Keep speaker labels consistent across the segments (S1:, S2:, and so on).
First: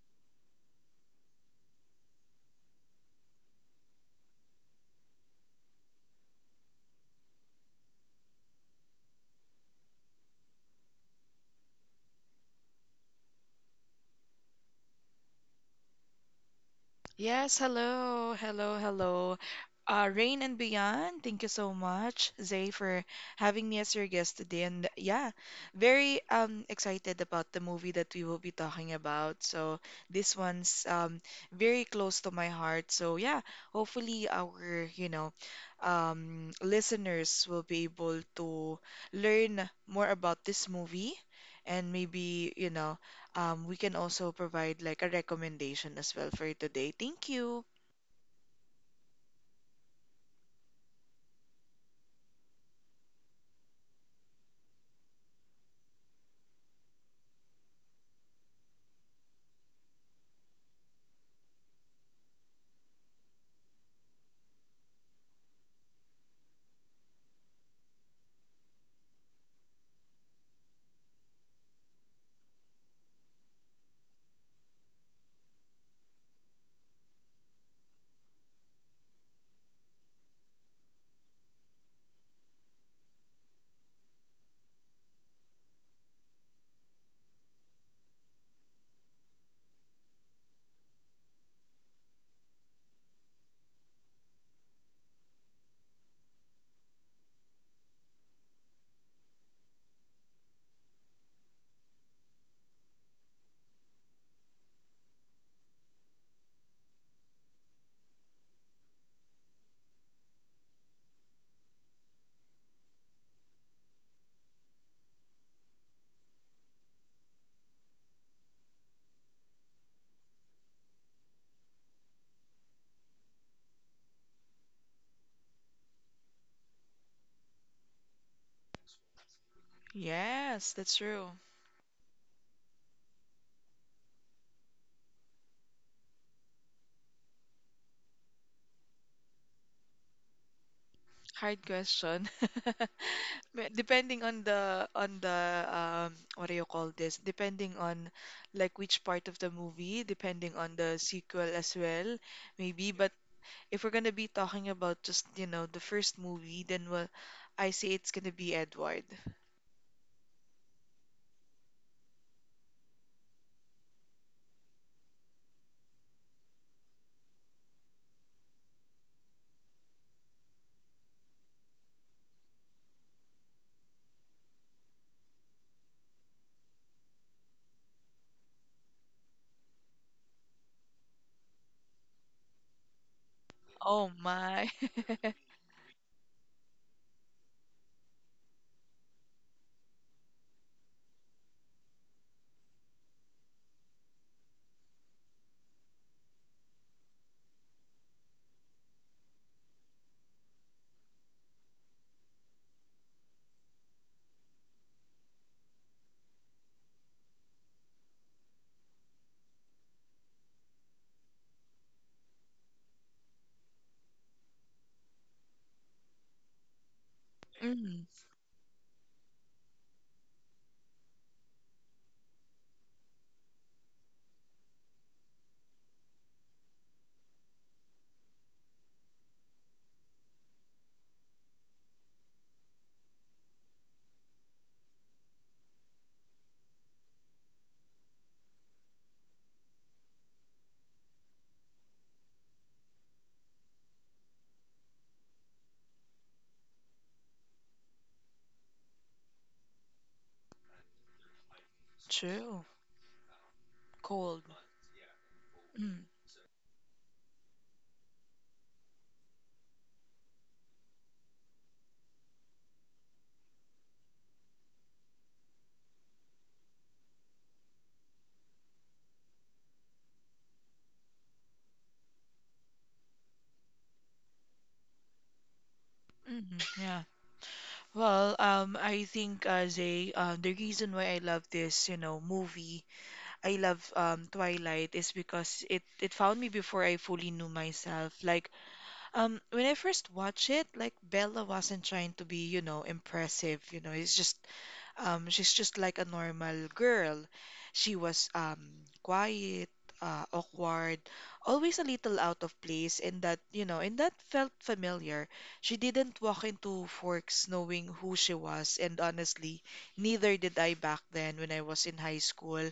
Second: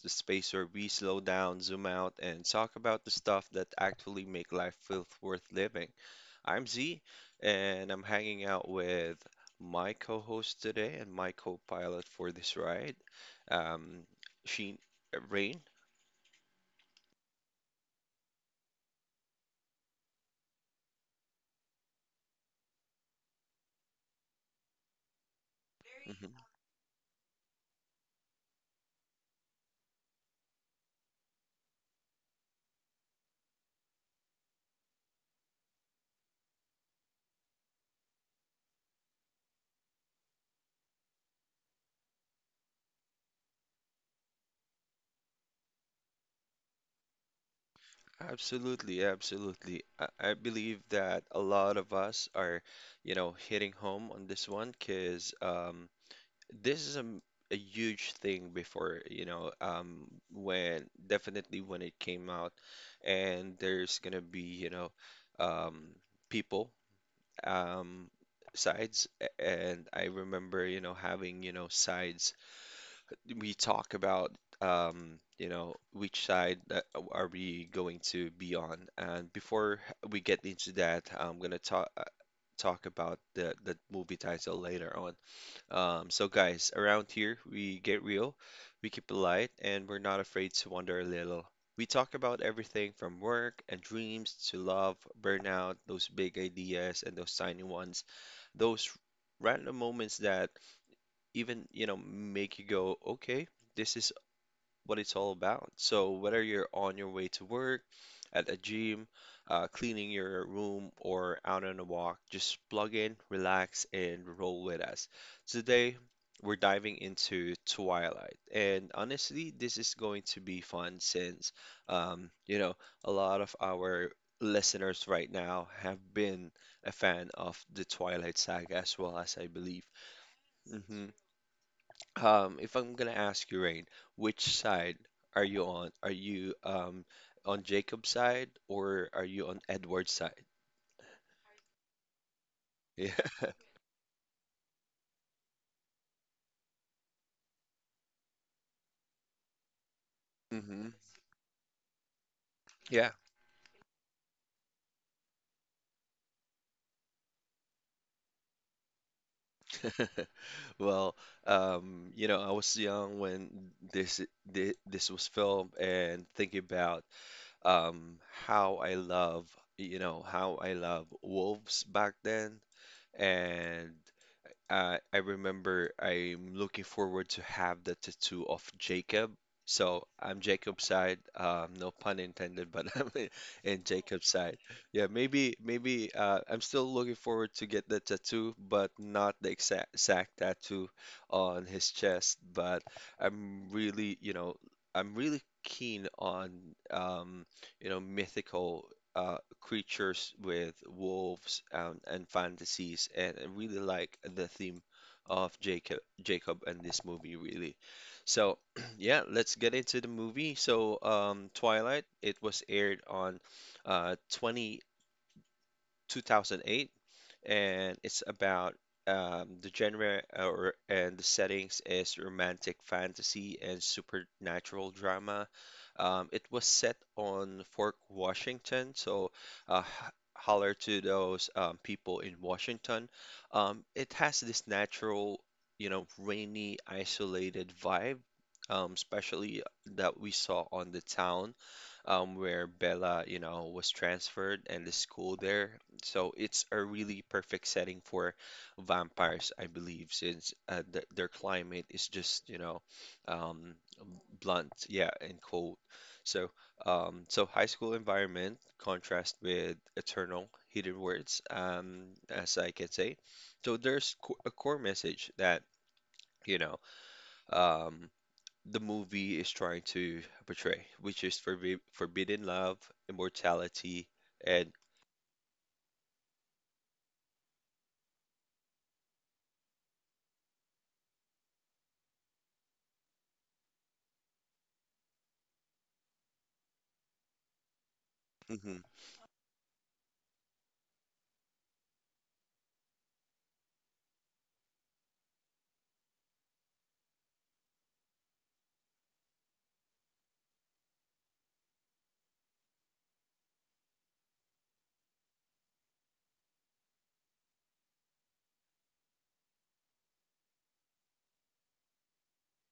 S1: the space where we slow down, zoom out, and talk about the stuff that actually make life feel worth living. I'm Z, and I'm hanging out with my co-host today and my co-pilot for this ride, um, Sheen, Rain.
S2: Yes, hello, hello, hello. Rain and Beyond, thank you so much, Zay, for having me as your guest today. And yeah, very
S1: Mm-hmm.
S2: excited about the movie that we will be talking about. So this one's very close to my heart. So yeah, hopefully our listeners will be able to learn more about this movie and maybe, we can also provide like a recommendation as well for today. Thank you.
S1: Absolutely, absolutely. I believe that a lot of us are, you know, hitting home on this one, because this is a huge thing before, when, definitely, when it came out, and there's gonna be, um, people, um, sides, and I remember, you know, having, you know, sides we talk about, which side that are we going to be on. And before we get into that, I'm gonna talk about the movie title later on. So guys, around here we get real, we keep it light, and we're not afraid to wander a little. We talk about everything from work and dreams to love, burnout, those big ideas and those tiny ones, those random moments that even, you know, make you go, okay, this is what it's all about. So, whether you're on your way to work, at a gym, cleaning your room, or out on a walk, just plug in, relax, and roll with us. Today, we're diving into Twilight. And honestly, this is going to be fun since, you know, a lot of our listeners right now have been a fan of the Twilight saga as well, as I believe.
S2: Yes, that's
S1: Mhm.
S2: true.
S1: If I'm gonna ask you, Rain, which side are you on? Are you on Jacob's side or are you on Edward's side?
S2: Hard question.
S1: Yeah.
S2: Depending on the, what do you call this? Depending on like which part of the movie, depending on
S1: Hmm.
S2: the sequel as well, maybe. But
S1: Yeah.
S2: if we're gonna be talking about just, you know, the first movie, then well, I say it's gonna be Edward.
S1: Well, you know, I was young when this was filmed, and thinking about um how I love, you know, how I love wolves back then, and I remember I'm looking forward to have the tattoo of Jacob. So I'm Jacob's side. No pun intended, but I'm in
S2: Oh
S1: Jacob's side.
S2: my.
S1: Yeah, maybe I'm still looking forward to get the tattoo, but not the exact, exact tattoo on his chest. But I'm really, keen on, um, you know, mythical creatures with wolves, and fantasies, and I really like the theme of Jacob and this movie, really. So yeah, let's get into the movie. So, Twilight, it was aired on 20 2008, and
S2: Mm,
S1: it's about, the genre or and the settings is romantic fantasy and supernatural drama. It was set on Fort Washington, so holler to those, people in Washington. It has this natural, you know, rainy, isolated vibe. Especially that we saw on the town, where Bella, you know, was transferred, and the school there, so it's a really perfect setting for vampires, I believe, since th their climate is just,
S2: true.
S1: um,
S2: Cold.
S1: blunt, yeah, and cold.
S2: Mm,
S1: So, high school environment contrast with eternal hidden words, as I can say. So there's co a core message that, you know, um, the movie is trying to portray, which is forbidden love, immortality, and
S2: yeah. Well, I think as a the reason why I love this, you know, movie, I love Twilight, is because it found me before I fully knew myself. Like
S1: Hmm.
S2: when I first watched it, like Bella wasn't trying to be, you know, impressive. You know, it's just she's just like a normal girl. She was quiet, awkward, always a little out of place, and that felt familiar. She didn't walk into Forks knowing who she was, and honestly, neither did I back then when I was in high school.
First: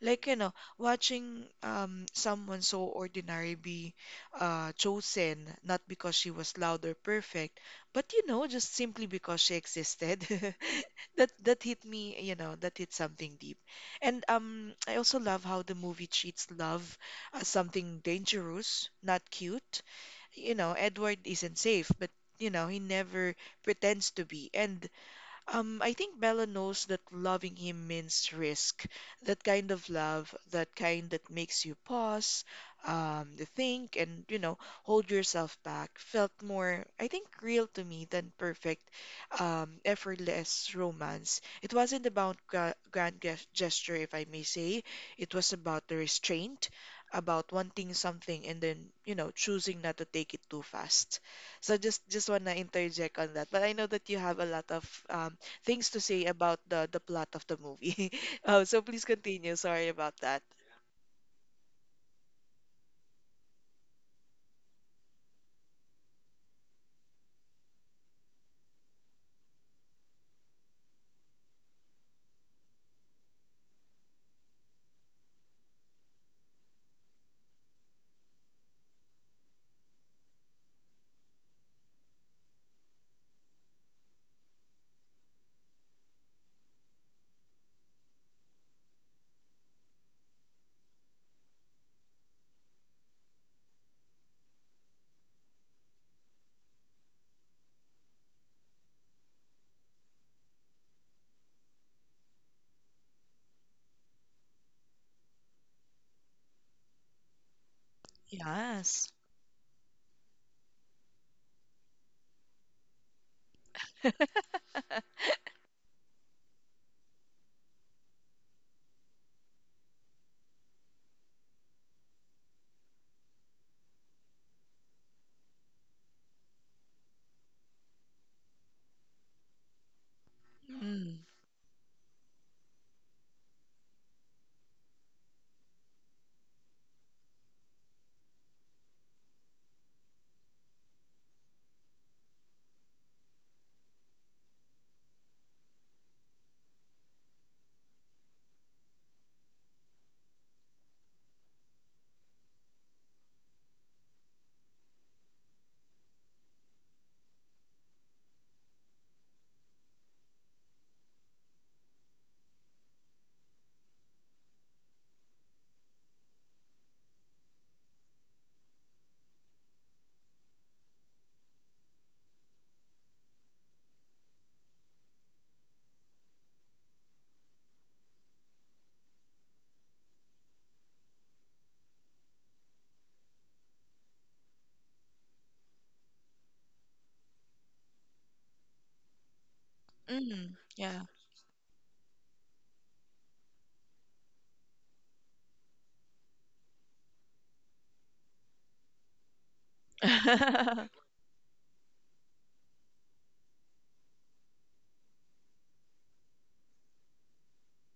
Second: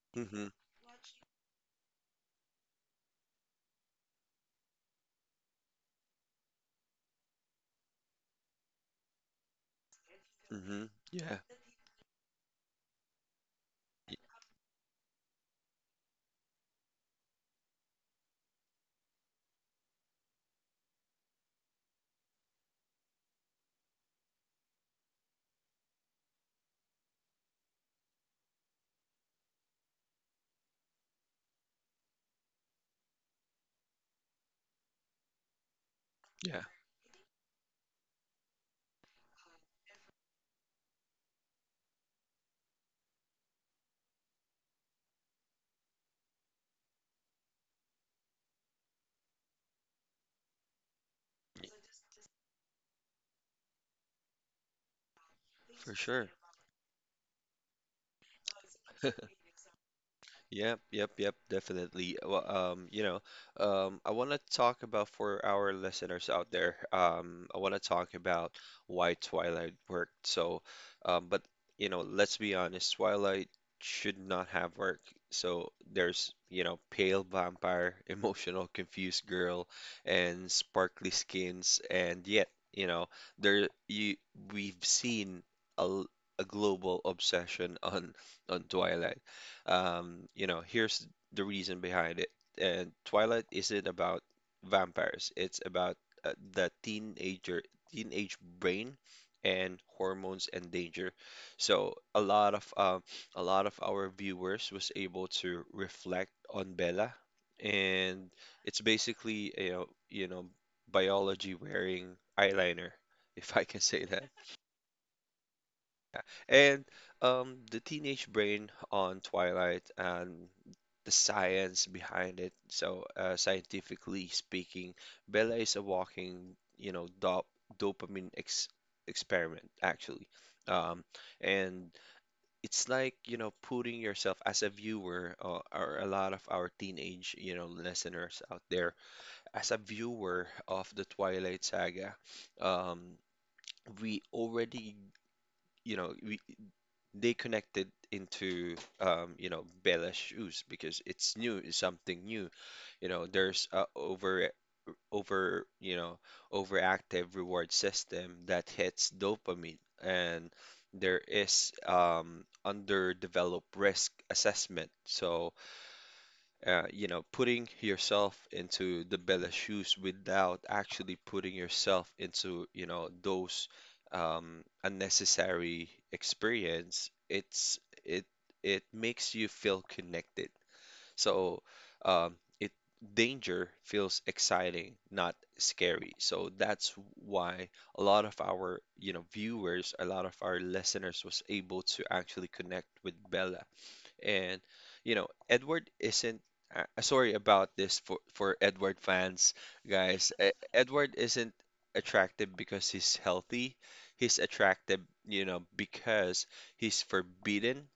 S2: Like, you
S1: Hmm.
S2: know, watching someone so ordinary be chosen, not because she was loud or perfect, but you know, just simply because she existed.
S1: Hmm.
S2: That
S1: Yeah.
S2: that hit me, you know, that hit something deep. And I also love how the movie treats love as something dangerous, not cute. You know, Edward isn't safe, but you know, he never pretends to be. And I think Bella knows that loving him means risk. That kind of love, that kind that makes you pause, um, think, and you know, hold yourself back, felt
S1: Yeah,
S2: more, I think, real to me than perfect, effortless romance. It wasn't about gesture, if I may say. It was about the restraint, about wanting something and then, you know, choosing not to take it too fast. So just wanna interject on that. But I know that you have a lot of um things
S1: for
S2: to say
S1: sure.
S2: about the plot of the movie. Oh, so please continue. Sorry about that.
S1: Yep, yep, yep, definitely. Well, I want to talk about, for our listeners out there. I want to talk about why Twilight worked. But you know, let's be honest, Twilight should not have worked. So there's, you know, pale vampire, emotional, confused girl, and sparkly skins, and yet, you know, there you we've seen a, l- a global obsession on Twilight. Here's the reason behind it. And Twilight isn't about vampires. It's about the teenage brain, and hormones and danger. So a lot of our viewers was able to reflect on Bella, and it's
S2: Yes.
S1: basically, you know, biology wearing eyeliner, if I can say that. And, the teenage brain on Twilight and the science behind it. So, scientifically speaking, Bella is a walking, you know, dopamine ex experiment, actually. Um,
S2: Mm.
S1: and it's like, you know, putting yourself as a viewer, or a lot of our teenage, you know, listeners out there, as a viewer of the Twilight Saga, um, we already, you know, we they connected into, Bella shoes, because it's new, it's something new. You know, there's a over over you know overactive reward system that hits dopamine, and there is, underdeveloped risk assessment. So you know, putting yourself into the Bella's shoes without actually putting yourself into, you know, those, unnecessary experience, it it makes you feel connected. So, it danger feels exciting, not scary. So that's why a lot of our, you know, viewers, a lot of
S2: Mm.
S1: our
S2: Yeah.
S1: listeners was able to actually connect with Bella, and, you know, Edward isn't, sorry about this, for Edward fans, guys. E- Edward isn't attractive because he's healthy. He's attractive, you know, because he's forbidden,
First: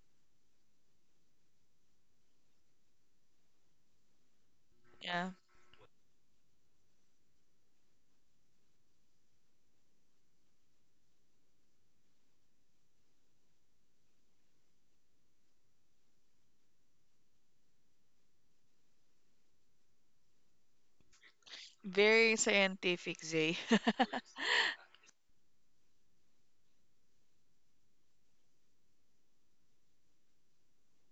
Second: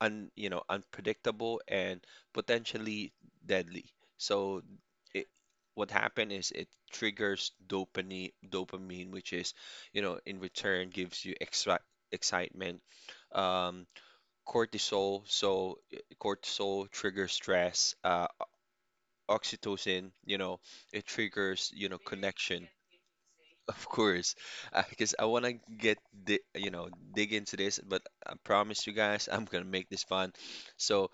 S1: unpredictable, and potentially deadly. So it,
S2: Yeah.
S1: what happened is it triggers dopamine, which is, you know, in return gives you extra excitement, um cortisol. So, cortisol triggers stress. Oxytocin, you know, it triggers, you know,
S2: Very
S1: connection.
S2: scientific, Zay.
S1: Of course, because I want to get di you know dig into this, but I promise you guys I'm gonna make this fun. So,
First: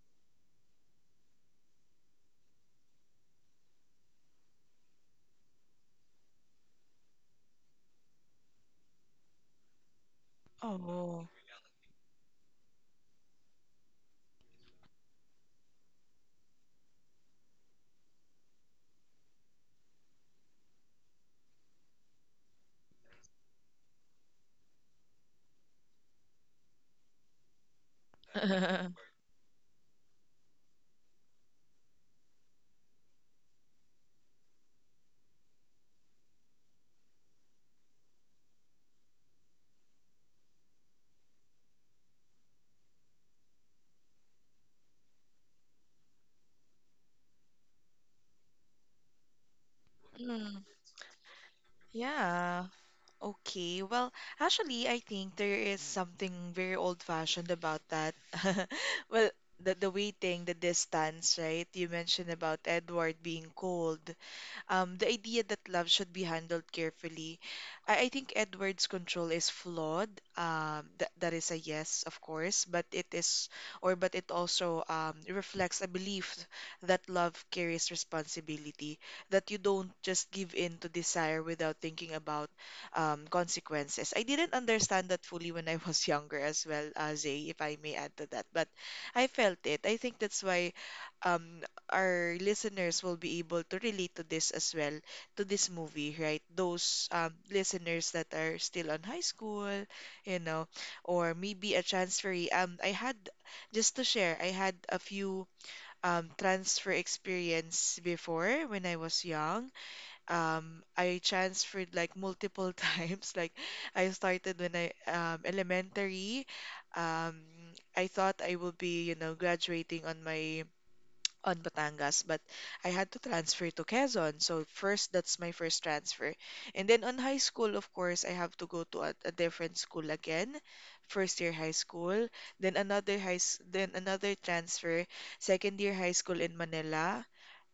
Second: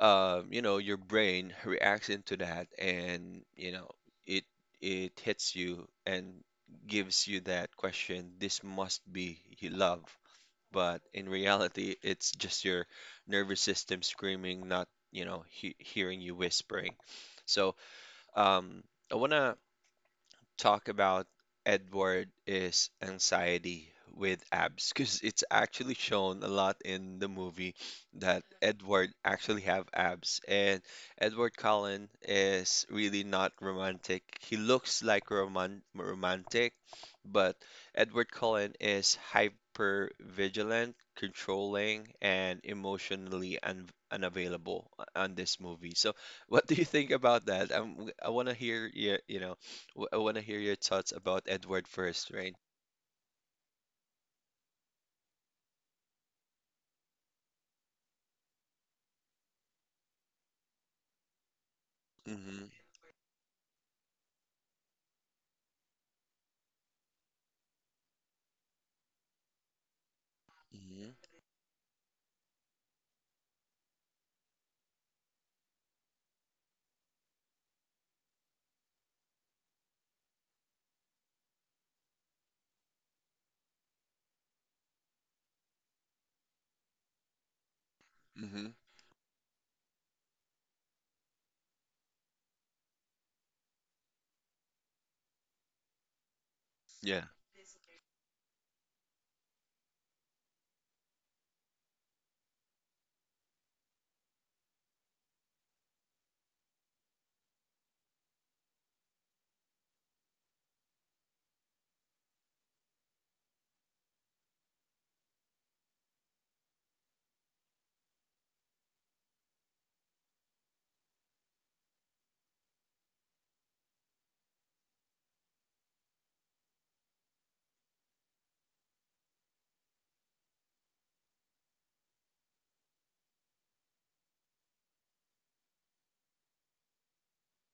S1: you know, your brain reacts into that, and you know, it it hits you and gives you that question. This must be love, but in
S2: Oh.
S1: reality, it's just your nervous system screaming, not, you know, hearing you whispering. So, um, I want to talk about Edward is anxiety with abs, because it's actually shown a lot in the movie that Edward actually have abs. And Edward Cullen is really not romantic. He looks like romantic, but Edward Cullen is hyper vigilant, controlling, and emotionally un unavailable, on this movie. So, what do you think about that? I want to hear your,
S2: Mm,
S1: thoughts about Edward first, right?
S2: yeah. Okay. Well, actually, I think there is something very old-fashioned about that. Well, the waiting, the distance, right? You mentioned about
S1: Mm-hmm.
S2: Edward being cold. The idea that love should be handled carefully. I think Edward's control is flawed. That that
S1: Mm-hmm.
S2: is a yes, of course, but it is, or but it also reflects a belief that love carries responsibility, that you don't just give in to desire without thinking about consequences. I didn't understand that fully when I was younger as well, Zay, if I may add to that,
S1: Mm-hmm.
S2: but I felt it. I think that's why um, our listeners will be able to relate to this as well, to this movie, right? Those
S1: Yeah.
S2: listeners that are still on high school, you know, or maybe a transferee. I had, just to share, I had a few transfer experience before when I was young. I transferred like multiple times. Like I started when I elementary. Um, I thought I will be, you know, graduating on my on Batangas, but I had to transfer to Quezon. So first, that's my first transfer. And then on high school, of course, I have to go to a different school again, first year high school, then another then another transfer, second year high school in Manila,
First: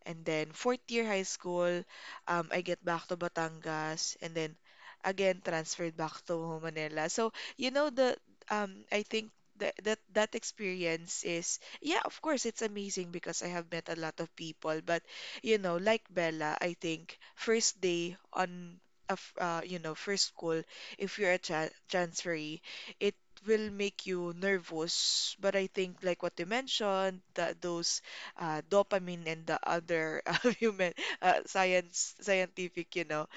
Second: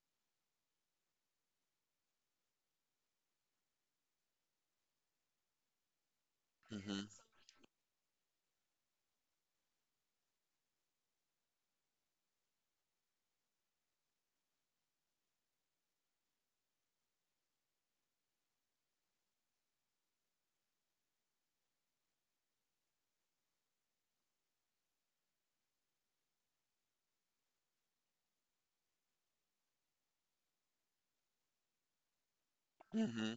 S2: and then fourth year high school, I get back to Batangas and then again transferred back to
S1: Mm-hmm.
S2: Manila. So, you know, the I think that that experience is yeah, of course it's amazing because I have met a lot of people, but you know, like Bella, I think first day on a f you know, first school, if you're a transferee, it will make you nervous. But I think like what you mentioned, that those dopamine and the other human science scientific you know
S1: Mm-hmm.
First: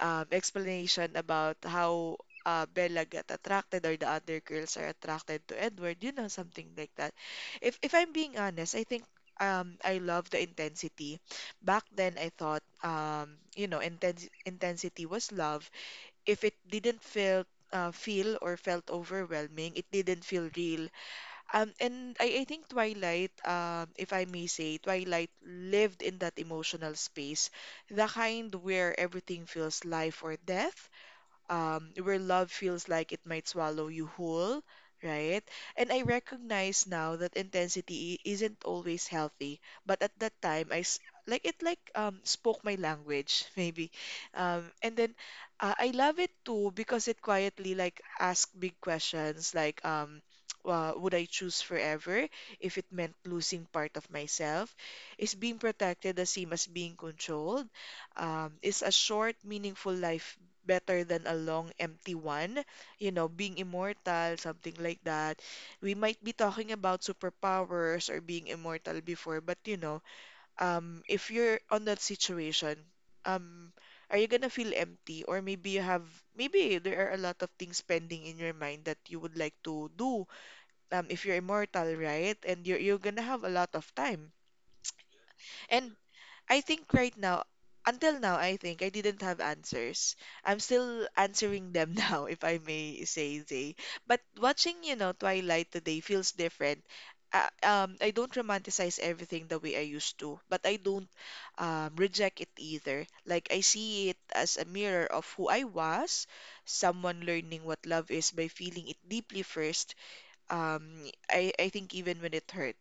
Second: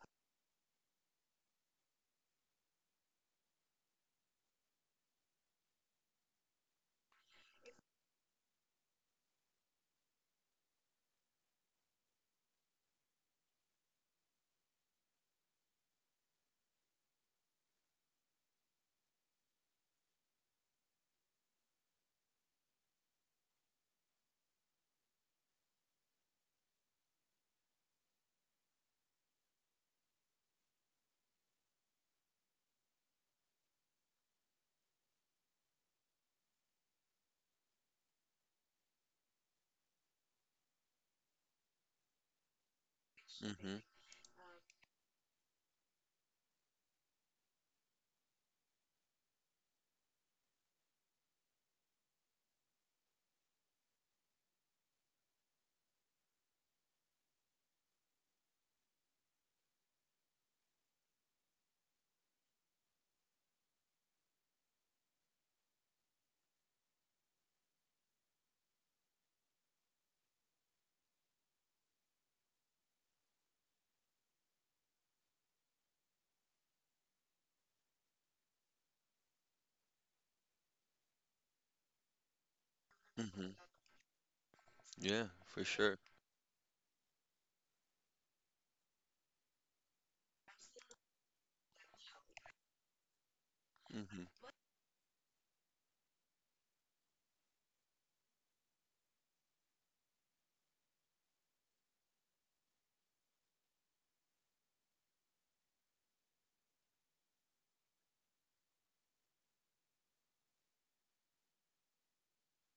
S2: explanation about how Bella got attracted or the other girls are attracted to Edward, you know, something like that. If I'm being honest, I think I love the intensity back then. I thought you know, intensity was love. If it didn't feel feel or felt overwhelming, it didn't feel real. And I think Twilight, if I may say, Twilight lived in that emotional space, the kind where everything feels life or death, where love feels like it might swallow you whole, right? And I recognize now that intensity isn't always healthy, but at that time like it spoke my language,
S1: Mm-hmm.
S2: maybe, and then I love it too because it quietly like asked big questions like. Would I choose forever if it meant losing part of myself? Is being protected the same as being controlled? Is a short, meaningful life better than a long empty one, you know, being immortal, something like that. We might be talking about superpowers or being immortal before, but you know, if you're on that situation, um, are you gonna feel empty? Or maybe you have, maybe there are a lot of things pending in your mind that you would like to do, if you're immortal, right? And you're gonna have a
S1: Mm-hmm.
S2: lot of time.
S1: Yeah, for
S2: And
S1: sure.
S2: I think right now, until now, I think I didn't have answers. I'm still answering them now, if I may say, Zay. But
S1: Mm-hmm.
S2: watching, you know, Twilight today feels different. I don't romanticize everything the way I used to, but I don't reject it either. Like, I see it as a mirror of who I was, someone learning what love is by feeling it deeply first. Um, I think even when it hurts.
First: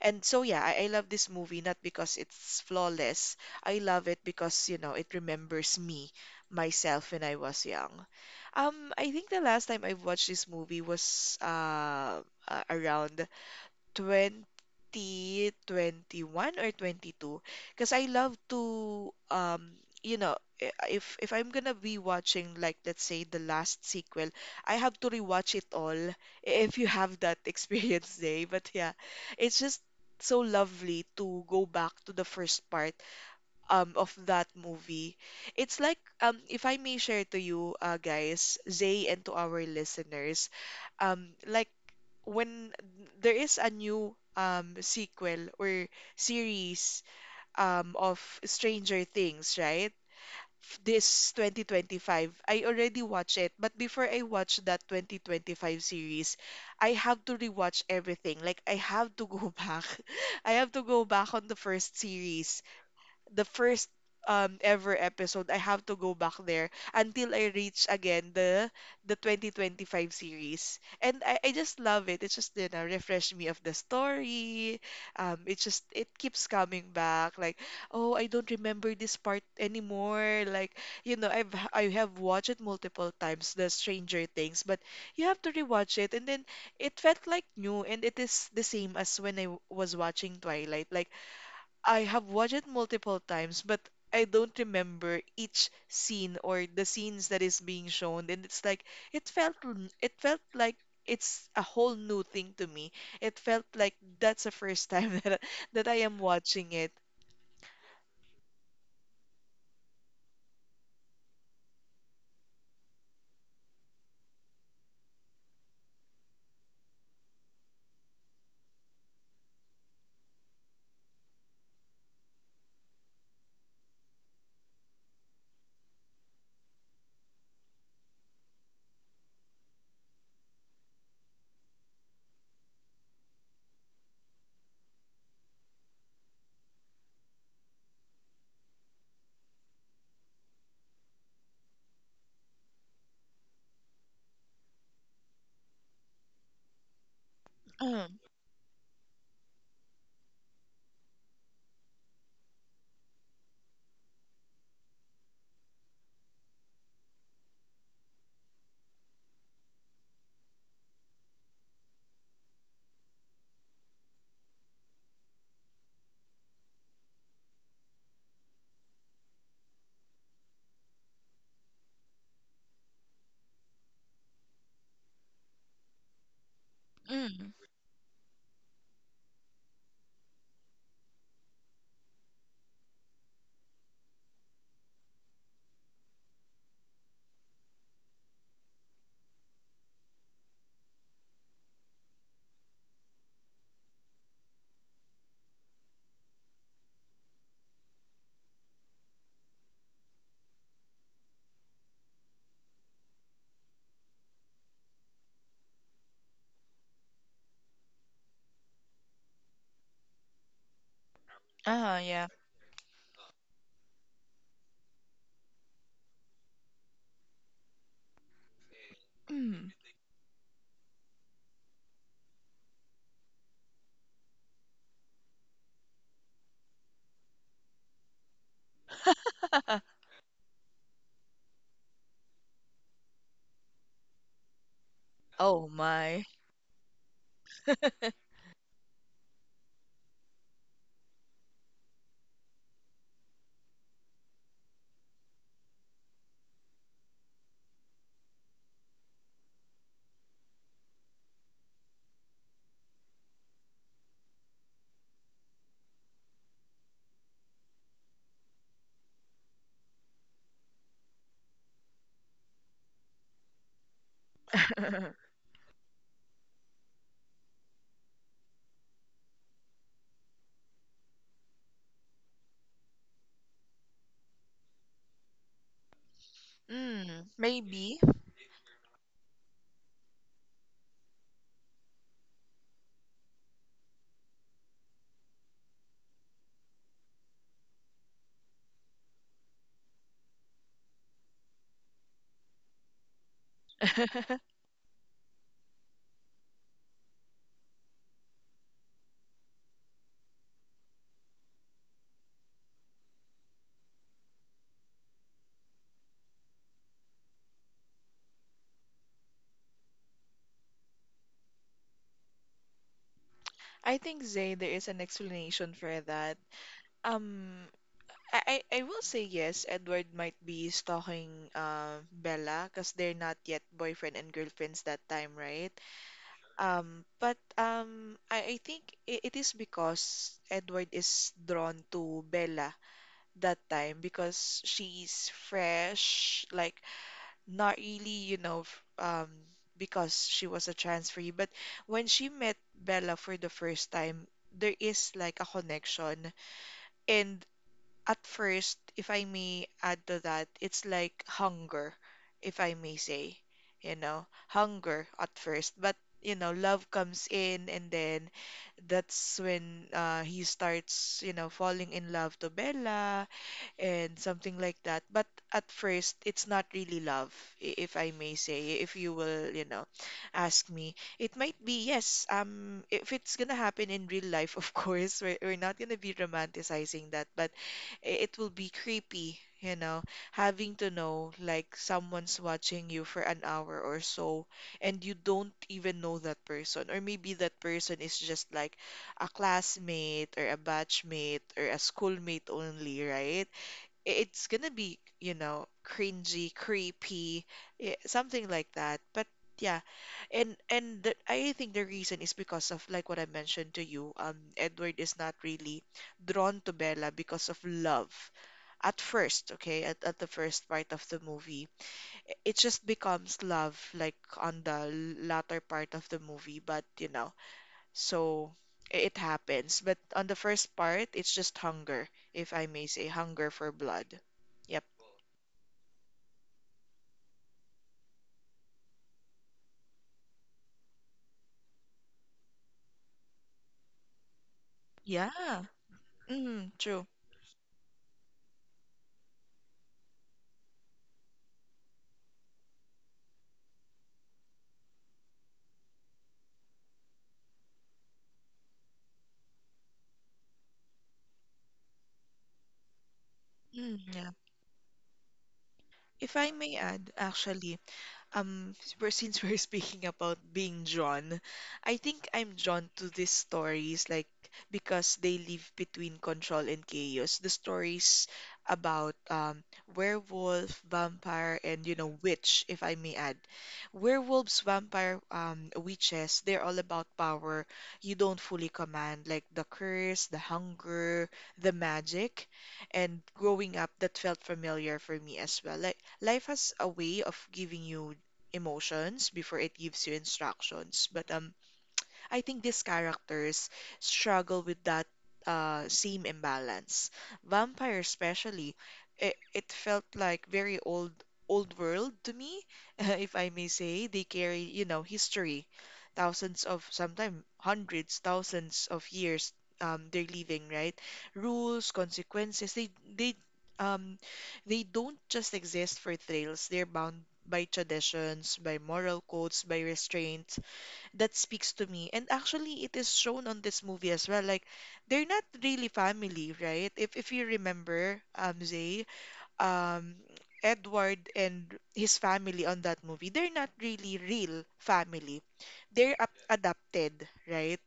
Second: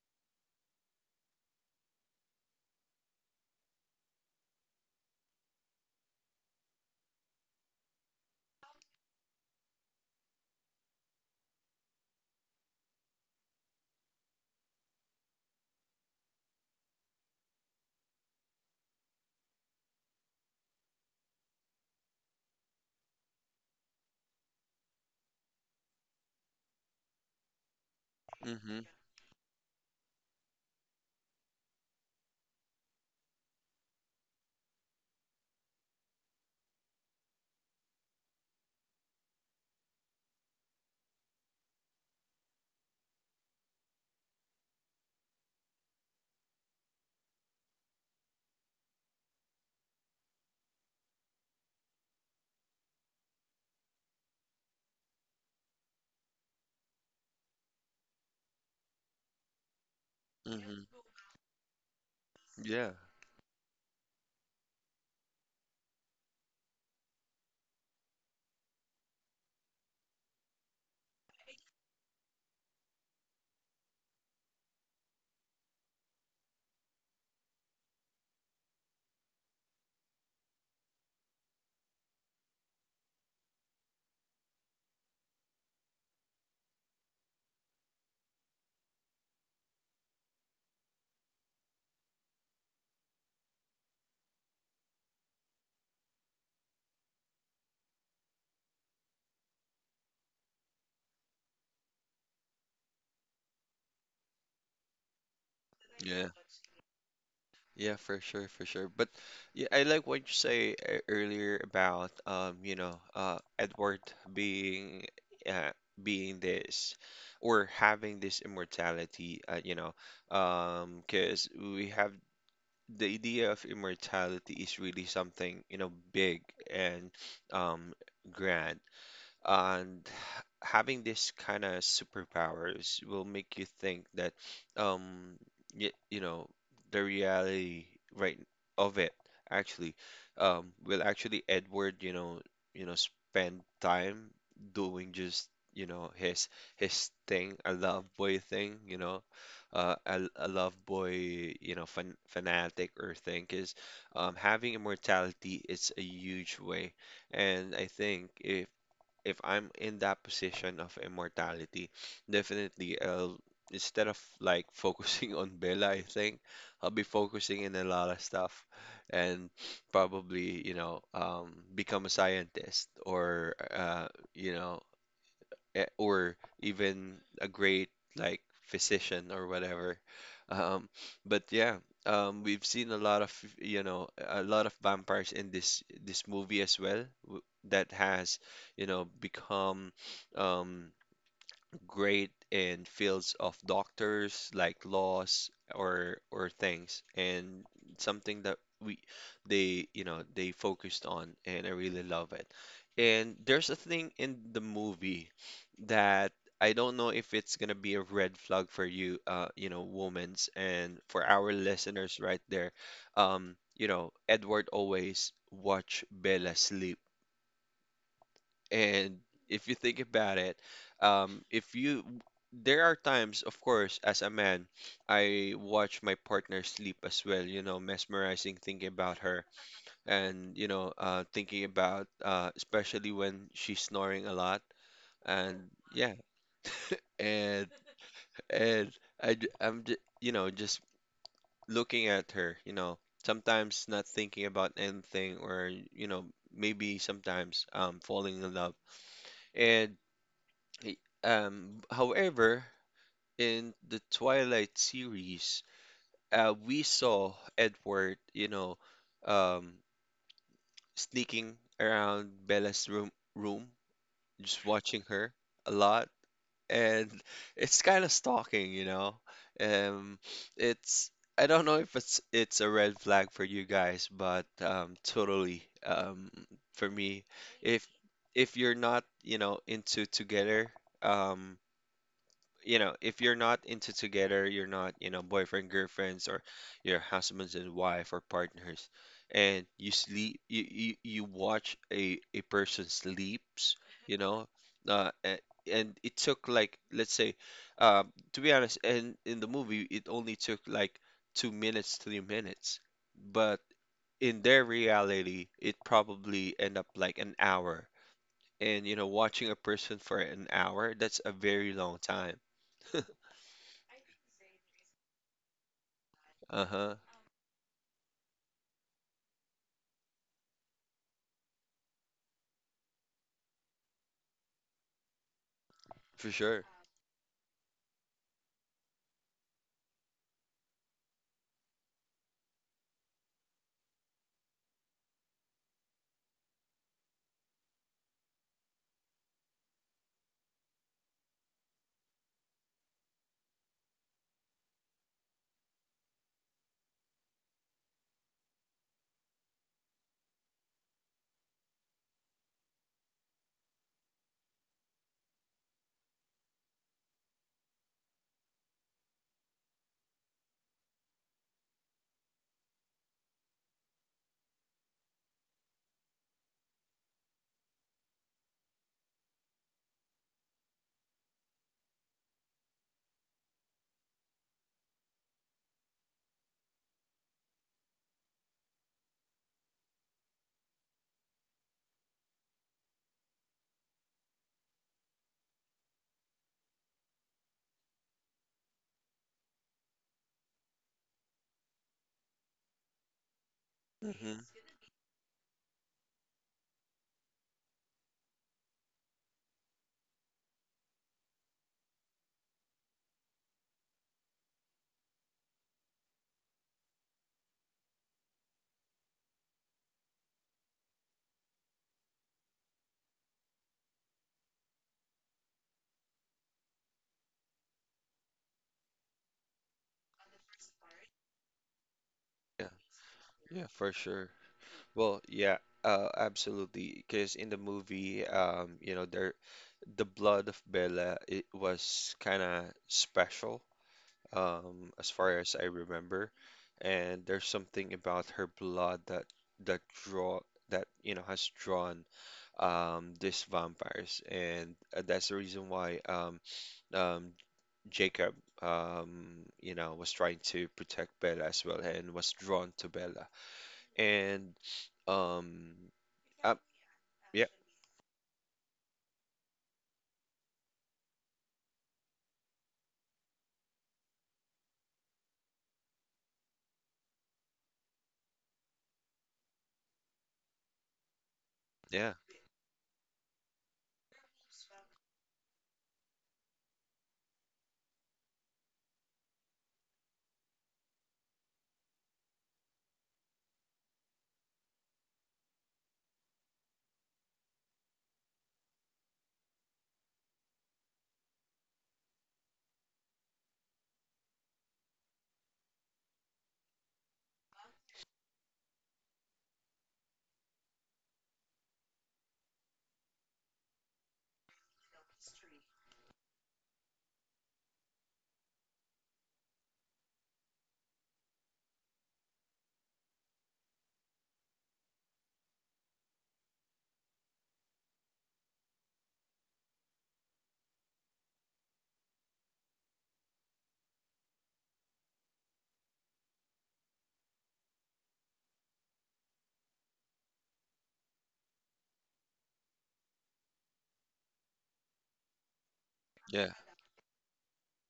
S2: And so yeah, I love this movie not because it's flawless. I love it because, you know, it remembers me, myself when I was young. I think the last time I watched this movie was around 2021 or 22 because I love to you know if I'm gonna be watching like let's say the last sequel, I have to rewatch it all. If you have that experience, day, but
S1: Mm-hmm.
S2: yeah, it's just so lovely to go back to the first part of that movie. It's like, if I may share to you, uh, guys, Zay, and to our listeners, um like when there is a new sequel or series of Stranger Things, right? This 2025, I already watched it, but before I watch that 2025 series, I have to rewatch everything. Like I have to go back. I have to
S1: Mm-hmm.
S2: go back on the first series,
S1: Yeah.
S2: the first ever episode. I have to go back there until I reach again the 2025 series. And I just love it. It's just, you know, refresh me of the story. It just it keeps coming back. Like, oh, I don't remember this part anymore. Like, you know, I have watched it multiple times, the Stranger Things, but you have to rewatch it. And then it felt like new, and it is the same as when was watching Twilight. Like I have watched it multiple times, but I don't remember each scene or the scenes that is being shown. And it's like it felt like it's a whole new thing to me. It felt like that's the first time that I am
S1: Yeah.
S2: watching it.
S1: Yeah, for sure, for sure. But yeah, I like what you say earlier about, Edward being uh, being this, or having this immortality, because we have the idea of immortality is really something, you know, big, and, um, grand, and having this kind of superpowers will make you think that, um you, you know, the reality, right, of it actually, will actually Edward, you know, spend time doing just, you know, his thing, a love
S2: Mm,
S1: boy thing, you know, a love boy, you know, fanatic, or thing is, having immortality is a huge way. And I think, if I'm in that position of immortality, definitely I'll, instead of like focusing on Bella, I think I'll be focusing in a lot of stuff, and probably, become a scientist, or, you know, or even a
S2: mm.
S1: great, like, physician or whatever. Um, but yeah, we've seen a lot of, you know, a lot of vampires in this movie as well, that has, you know, become, um, great in fields of doctors, like laws or things, and something that we, they, you know, they focused on, and I really love it. And there's a thing in the movie that, I don't know if it's gonna be a red flag for you, you know, women's, and for our
S2: Ah,
S1: listeners
S2: yeah.
S1: right there, you know, Edward always watch Bella sleep. And if
S2: Mm.
S1: you think about it, if you, there are times, of course, as a man, I watch my partner sleep as well, you know, mesmerizing, thinking about her, and, you know, thinking about, especially when she's snoring a lot. And
S2: Oh
S1: yeah,
S2: my.
S1: and, and, I, j- I'm, j- you know, just looking at her, you know, sometimes not thinking about anything, or, you know, maybe sometimes, falling in love. And Y- however, in the Twilight series, we saw Edward, you know, um, sneaking around Bella's room, just watching her a lot, and it's kind of stalking, you know. Um, it's I don't know if it's a red flag for you guys, but totally, for me,
S2: Mm,
S1: if
S2: maybe.
S1: if you're not, you know, into together, um you know, if you're not into together, you're not, you know, boyfriend, girlfriends, or your husbands and wife or partners, and you sleep, you watch a person sleeps, you know, uh, a- and it took like, let's say, to be honest, and in the movie it only took like 2 minutes, 3 minutes, but in their reality it probably end up like an hour. And you know, watching a person for an hour, that's a very long time.
S2: I think Zay, there is an explanation for that.
S1: Uh-huh,
S2: Um, I, I will say yes, Edward might be stalking Bella because they're not yet boyfriend and girlfriends that time, right?
S1: for sure.
S2: But I think I it is because Edward is drawn to Bella that time because she's fresh, like not really, you know, because she was a transferee. But when she met Bella for the first time, there is like a connection. And at first, if I may add to that, it's like hunger, if I may say, you know, hunger at first, but you know, love comes in, and then that's when he starts, you know, falling in love to Bella, and something like that. But at first, it's not really love, if I may say, if you will, ask me. It might be, yes, if it's gonna happen in real life, of course, we're not gonna be romanticizing that, but it will be creepy, having to know like someone's watching you for an hour or so and you don't even know that person, or maybe that person is just like a classmate or a batchmate or a schoolmate only, right?
S1: Hmm.
S2: It's gonna be, cringy, creepy, something like that. But yeah, and I think the reason is because of like what I mentioned to you. Edward is not really drawn to Bella because of love at first, okay, at the first part of the movie. It just becomes love like on the latter part of the movie, but so it happens. But on the first part, it's just hunger, if I
S1: Yeah,
S2: may say, hunger
S1: yeah,
S2: for
S1: for
S2: blood.
S1: sure.
S2: Yep.
S1: Well, yeah, absolutely. Because in the movie, you know, the blood of Bella, it was kind of special, as far as I
S2: Yeah.
S1: remember.
S2: Mm, true.
S1: And there's something about her blood that draw that you know has drawn these vampires, and that's the reason why um, Jacob, you know, was trying to protect Bella as well and was drawn to Bella.
S2: Mm, yeah.
S1: And um,
S2: If I
S1: uh,
S2: may add,
S1: yeah,
S2: actually, Um, since we're speaking about being drawn, I think I'm drawn to these stories, like because they live between control and chaos. The stories about werewolf, vampire, and
S1: yeah,
S2: witch, if I may add. Werewolves, vampire, witches, they're all about power you don't fully command, like the curse, the hunger, the magic. And growing up, that felt familiar for me as well. Like life has a way of giving you emotions before it gives you instructions. But I think these characters struggle with that same imbalance. Vampire, especially, it felt like very old world to me, if I may say. They carry, history, thousands of sometimes hundreds, thousands of years. They're living, right? Rules, consequences. They um they don't just exist for thrills. They're bound by traditions, by moral codes, by restraint, that speaks to me. And actually, it is shown on this movie as well. Like, they're not really family, right? If you remember, Zay, um, Edward and his family on that movie, they're not really real family. They're up
S1: yeah,
S2: adopted, right?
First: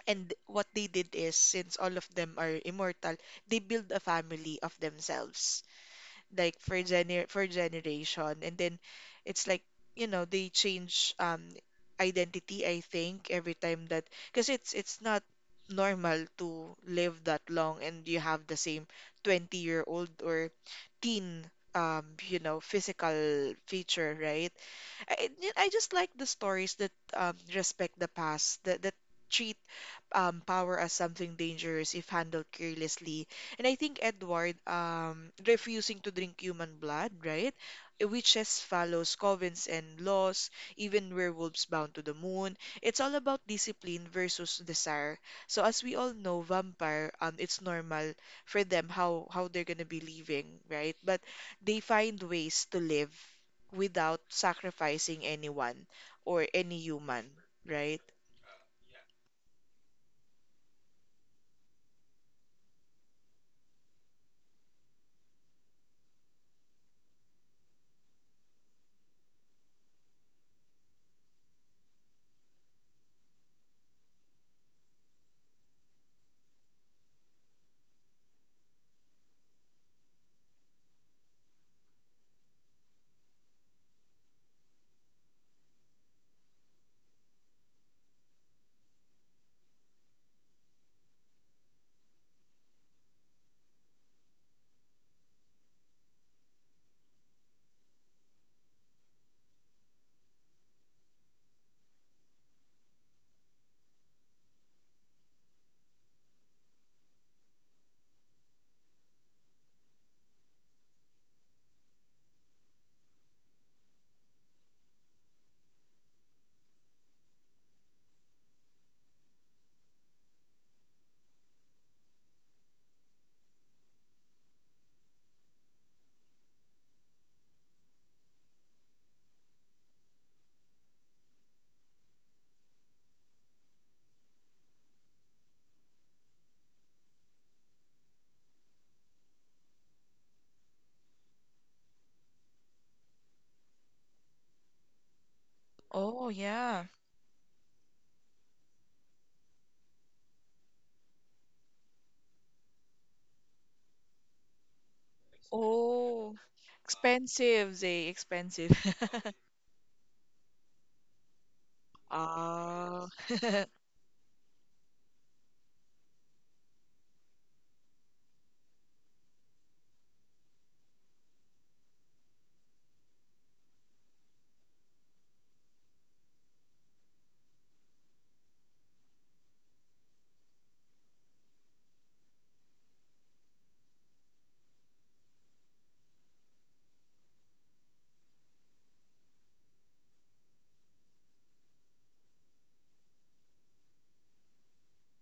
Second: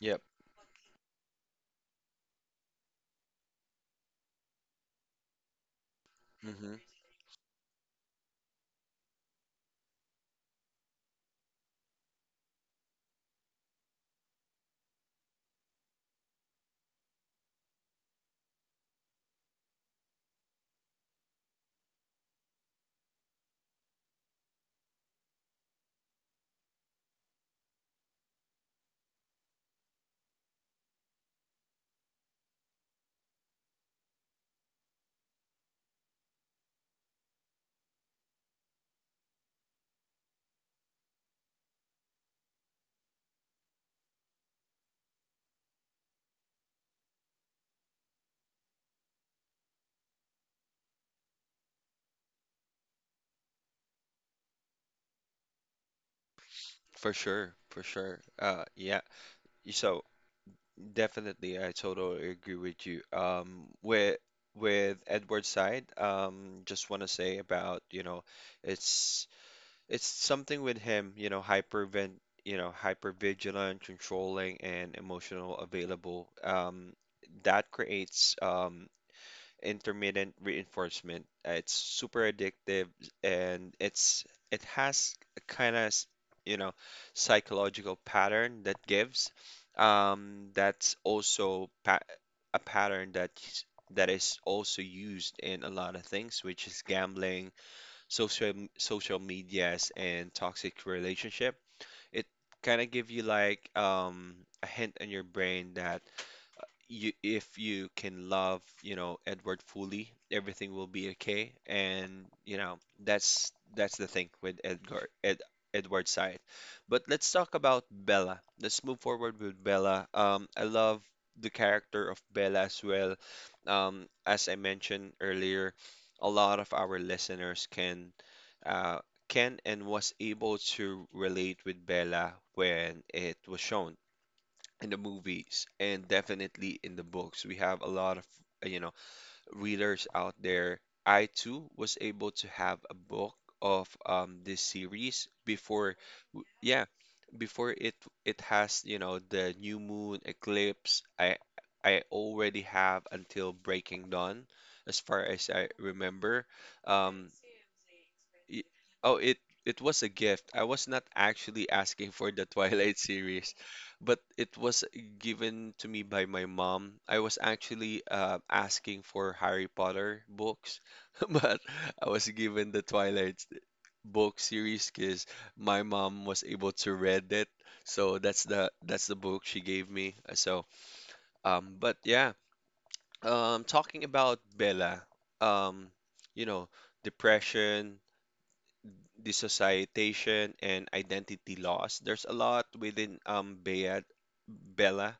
S1: yeah.
S2: And what they did is, since all of them are immortal, they build a family of themselves, like,
S1: Hmm.
S2: for generation, and then it's like they change identity, I think, every time, that because it's not normal to live that long and you have the same 20-year-old or teen physical feature, right? I just like the stories that respect the past, that treat power as something dangerous if handled carelessly. And I think Edward refusing to drink human blood, right? Witches follows covens and laws, even werewolves bound to the moon. It's all about discipline versus desire. So as we all know, vampire, it's normal for them how they're gonna be living, right? But they find ways to live without sacrificing anyone or any
S1: For
S2: human,
S1: sure, for
S2: right?
S1: sure. Yeah. So definitely, I totally agree with you. With Edward's side, just want to say about, you know, it's it's something with him, you know, hypervent, you know, hypervigilant, controlling, and emotional available. That creates intermittent reinforcement. It's super addictive, and it has a kind of, you know, psychological pattern that gives. That's also pa a pattern that is also used in a lot of things, which is gambling, social social medias and toxic relationship. It kind of give you like a hint in your brain that you if you can love, you know, Edward fully, everything will be okay. And you know, that's the thing with Edgar Ed Edward's side. But let's talk about Bella. Let's move forward with Bella. I love the character of Bella as well. As I mentioned earlier, a lot of our listeners uh, can and was able to relate with Bella when it was shown in the movies and definitely in the books. We have a lot of, you know, readers out there. I too was able to have a book of, this series before,
S2: Oh, yeah.
S1: yeah, before it has, you know, the new moon eclipse. I already have until Breaking Dawn, as far as I
S2: Oh,
S1: remember. Um,
S2: expensive, Zay,
S1: y-
S2: expensive.
S1: oh, it was a gift. I was not actually asking for the Twilight
S2: Ah,
S1: series, but it was given to me by my mom. I was actually asking for Harry Potter books, but I was given the Twilight book series because my mom was able to read it. So that's the book she gave me. So but yeah, talking about Bella, um, you know, depression dissociation and identity loss. There's a lot within Bella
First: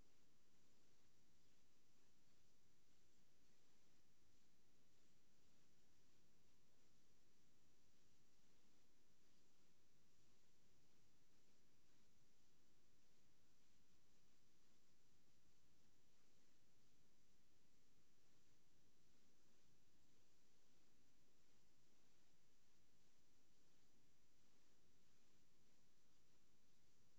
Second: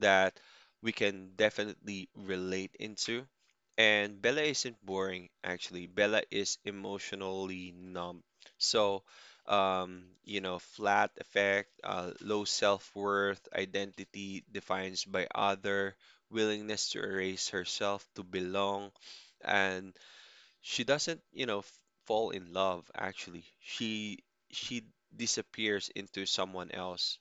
S1: that we can definitely relate into. And Bella isn't boring, actually. Bella is emotionally numb. So, you know, flat effect, low self-worth, identity defined by other, willingness to erase herself to belong, and she doesn't, you know, fall in love actually. She disappears into someone else.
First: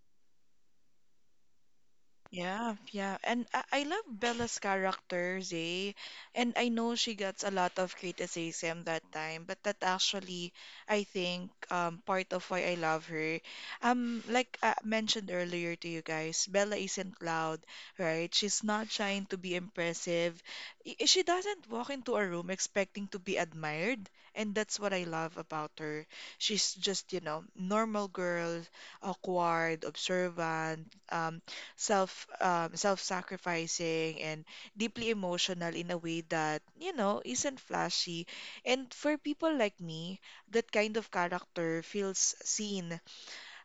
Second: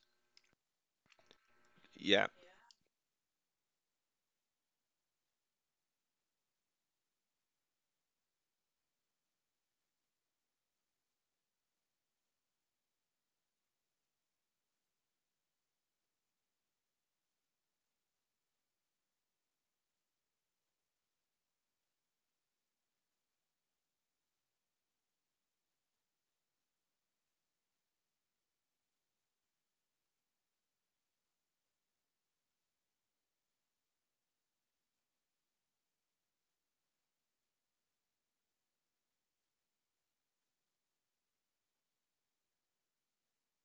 S1: Yeah.
S2: Yeah, yeah. And I love Bella's character, Zay. And I know she gets a lot of criticism that time, but that actually, I think, part of why I love her. Like I mentioned earlier to you guys, Bella isn't loud, right? She's not trying to be impressive. She doesn't walk into a room expecting to be admired. And that's what I love about her. She's just, normal girl, awkward, observant, self-sacrificing, and deeply emotional in a way that isn't flashy. And for people like me, that kind of character feels seen.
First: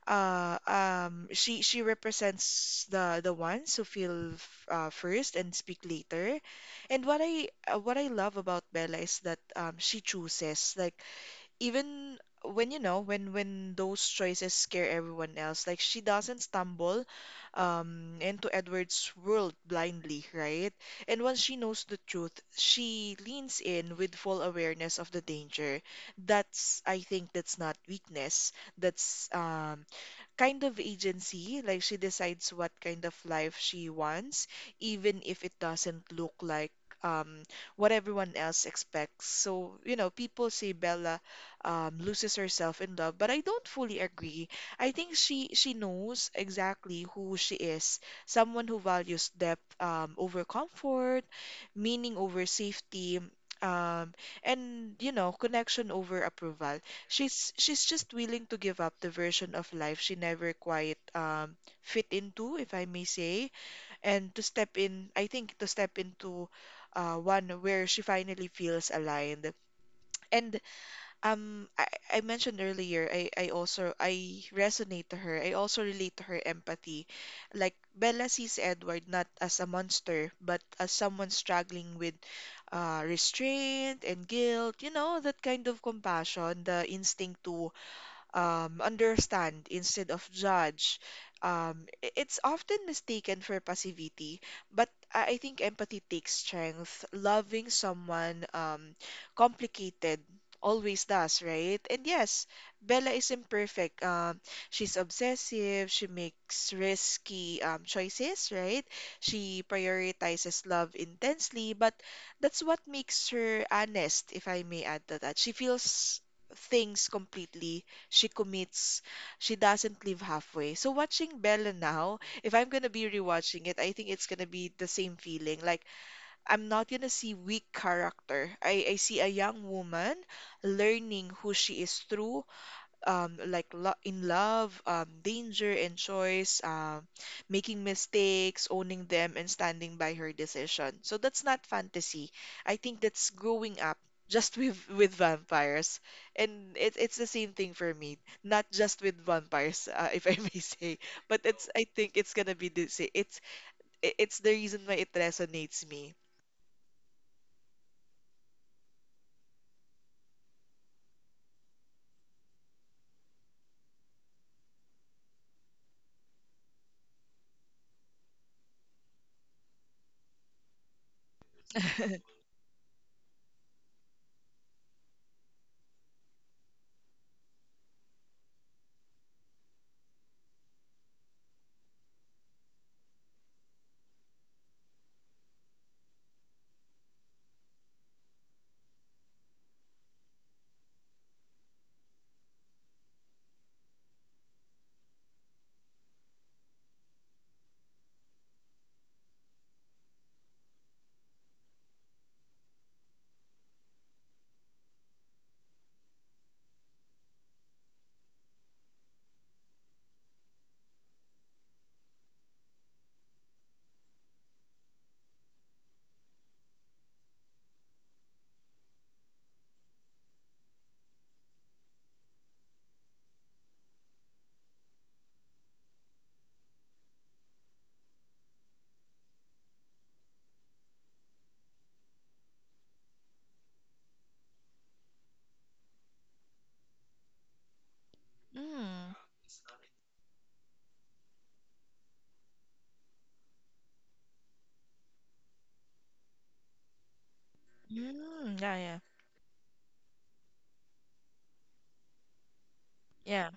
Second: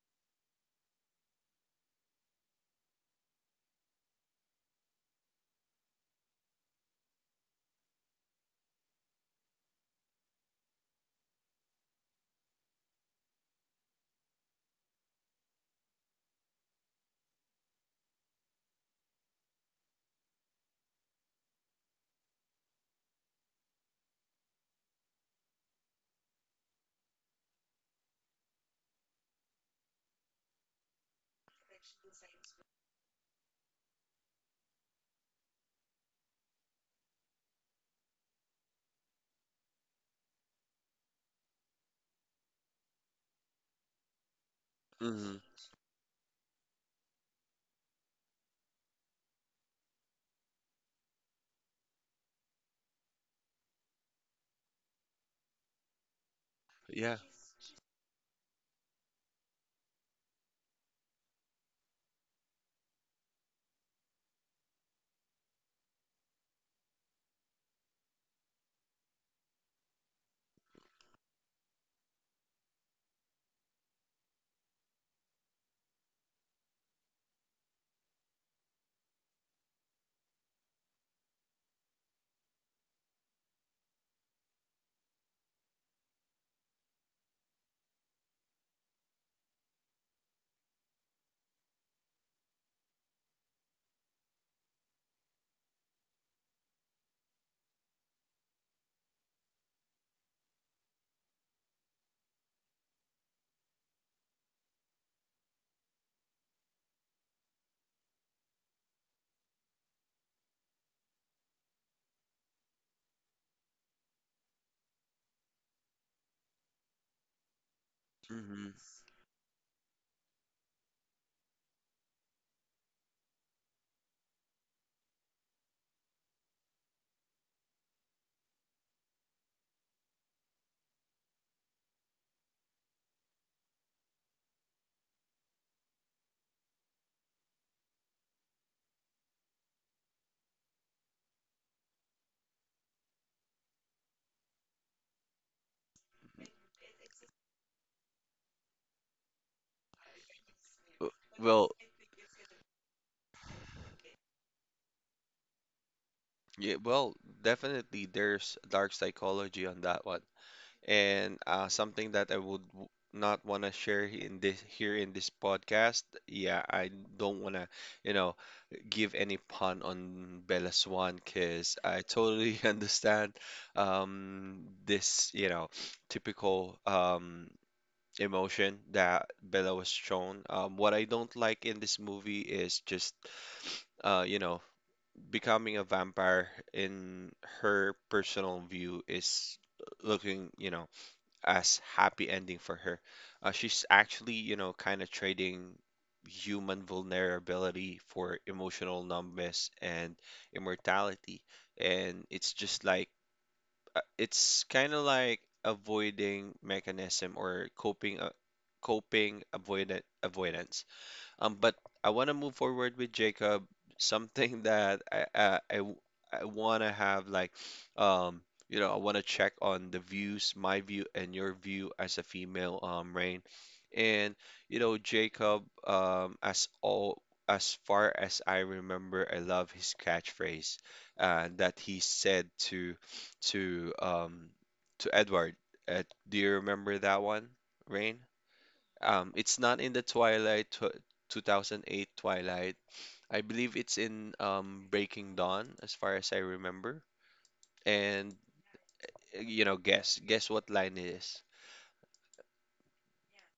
S2: She represents the ones who feel first and speak later. And what I love about Bella is that she chooses, like, even when you know when those choices scare everyone else, like she doesn't stumble into Edward's world blindly, right? And once she knows the truth, she leans in with full awareness of the danger. That's, I think, that's not weakness, that's kind of agency. Like she decides what kind of life she wants, even if it doesn't look like um, what everyone else expects. So, people say Bella loses herself in love, but I don't fully agree. I think
S1: Hmm.
S2: she knows exactly who she is, someone who values depth over comfort, meaning over safety. Um, and connection over approval.
S1: Yeah.
S2: She's just willing to give up the version of life she never quite fit into, if I may say, and to step in, I think, to step into one where she finally feels aligned. And um, I, I mentioned earlier, I also I resonate to her. I also relate to her empathy. Like Bella sees Edward not as a monster, but as someone struggling with restraint and guilt. That kind of compassion, the instinct to understand instead of judge. It's often mistaken for passivity, but I think empathy takes strength. Loving someone complicated always does, right? And yes, Bella is imperfect. She's obsessive. She makes risky choices, right? She prioritizes love intensely, but that's what makes her honest, if I may add to that. She feels things completely. She
S1: Hmm.
S2: commits. She doesn't leave halfway. So watching Bella now, if I'm gonna be rewatching it, I think it's gonna be the same feeling. Like I'm not gonna see weak character. I see a young woman learning who she is through like, lo in love, danger and choice, making mistakes, owning them, and standing by her decision. So that's not fantasy. I think that's growing up, just with vampires, and it's the same thing for me. Not just with vampires, if I may say, but it's,
S1: Well,
S2: I think, it's gonna be the sa- it's I- it's the reason why it resonates me.
S1: yeah, well, definitely there's dark psychology on that one. And something that I would not want to share in this here in this podcast. Yeah, I don't want to, you know, give any pun on Bella Swan because I totally understand this, you know, typical emotion that Bella was shown. What I don't like in this movie is just, you know, becoming a vampire in her personal view is looking, you know, as happy ending for her. She's actually, you know, kind of trading human vulnerability for emotional numbness and immortality. And it's just like it's kind of like avoiding mechanism or coping coping avoidant avoidance, but I want to move forward with Jacob. Something that I want to have like, um, you know, I want to check on the views, my view and your view as a female, Rain. And you know, Jacob, as far as I remember, I love his catchphrase, that he said to um to Edward. Uh, do you remember that one, Rain?
S2: Mm.
S1: It's not in the Twilight tw 2008 Twilight. I believe it's in, Breaking Dawn, as far as I remember. And
S2: Mm, yeah,
S1: you know, guess what line it is.
S2: yeah.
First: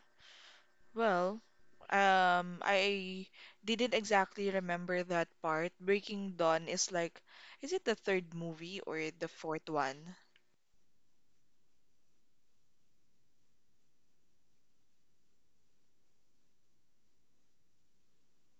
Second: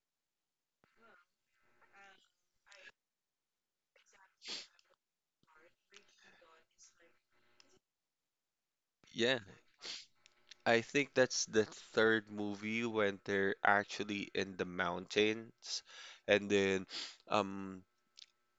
S2: Well, I didn't exactly remember that part. Breaking Dawn is like, is it the third movie or the
S1: Yeah,
S2: fourth one?
S1: I think that's the third movie when they're actually in the mountains, and then, um,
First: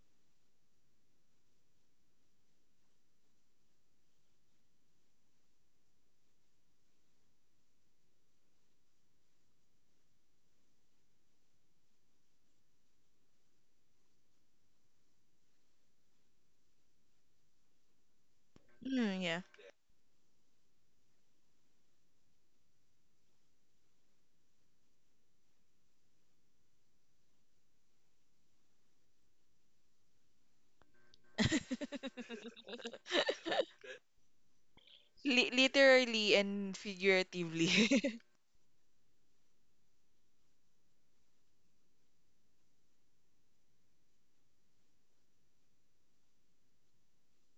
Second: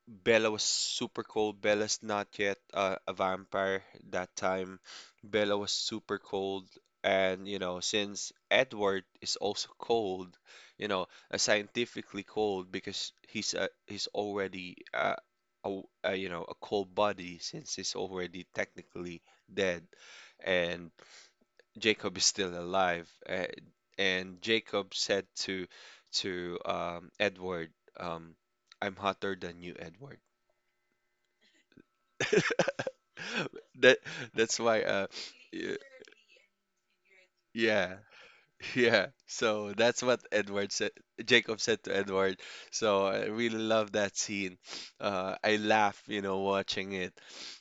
S1: Bella was super cold. Bella's not yet a vampire that time. Bella was super cold. And, you know, since Edward is also cold, you know, scientifically cold because he's already you know, a cold body since he's already technically
S2: Mm, yeah.
S1: dead. And Jacob is still alive. And Jacob said to Edward, um, I'm hotter than you, Edward. that that's why
S2: Li
S1: y-
S2: literally and
S1: yeah.
S2: figuratively.
S1: Yeah, so that's what edward said jacob said to Edward. So I really love that scene. Uh, I laugh, you know, watching it.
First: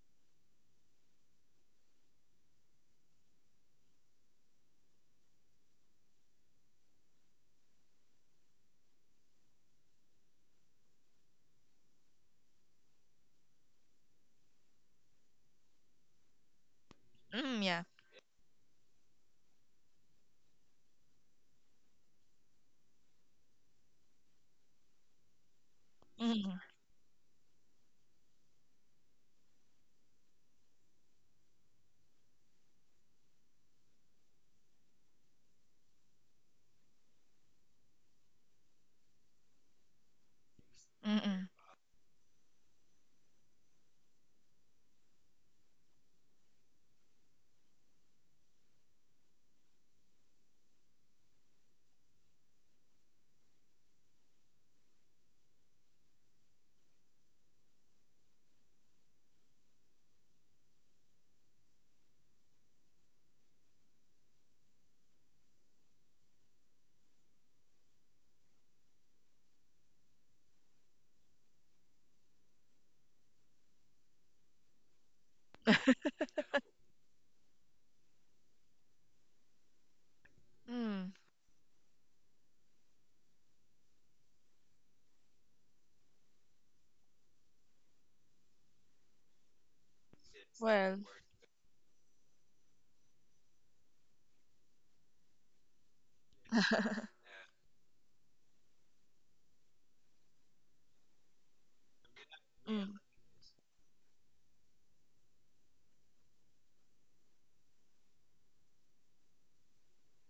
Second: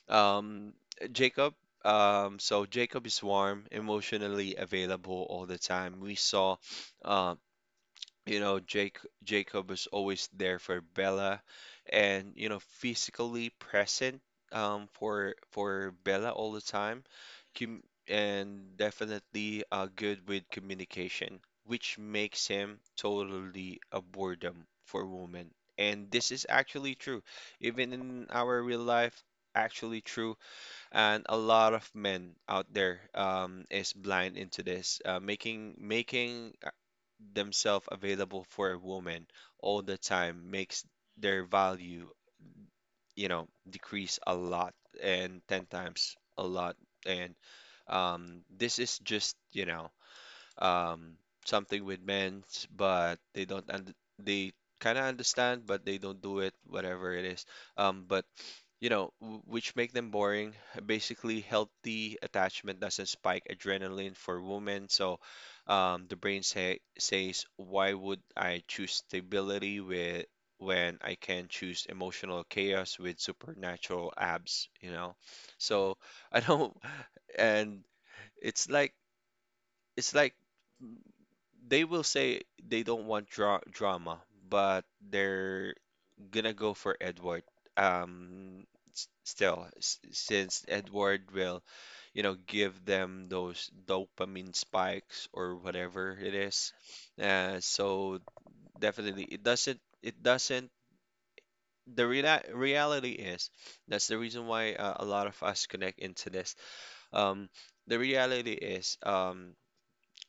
S1: Um jacob so Jacob is warm, emotionally available all the time. We saw, um you know, Jake Jacob was always there for Bella, and, you know, physically present for Bella all the time.
S2: Mm,
S1: com-
S2: yeah.
S1: and definitely good with communication, which makes him totally a boredom for women. And this is
S2: Mm,
S1: actually true, even in our real life, actually true. And a lot of men out there is blind into this, making themselves available for a woman all the time makes
S2: mm, mm,
S1: their value, you know, decrease a lot and 10 times a lot. And this is just, you know, um, something with men, but they don't und they kind of understand, but they don't do it, whatever it is. But you know, which make them boring. Basically, healthy attachment doesn't spike adrenaline for women, so, says, why would I choose stability with when I can choose emotional chaos with supernatural abs, you know? So I don't. And it's like it's like
S2: mm.
S1: they will say they don't want drama, but they're gonna go for Edward. Um, since
S2: Well,
S1: Edward will, you know, give them those dopamine spikes or whatever it is. So definitely, it doesn't. It doesn't. The
S2: mm,
S1: reality is that's the reason why a lot of us connect into this. Um, the reality is,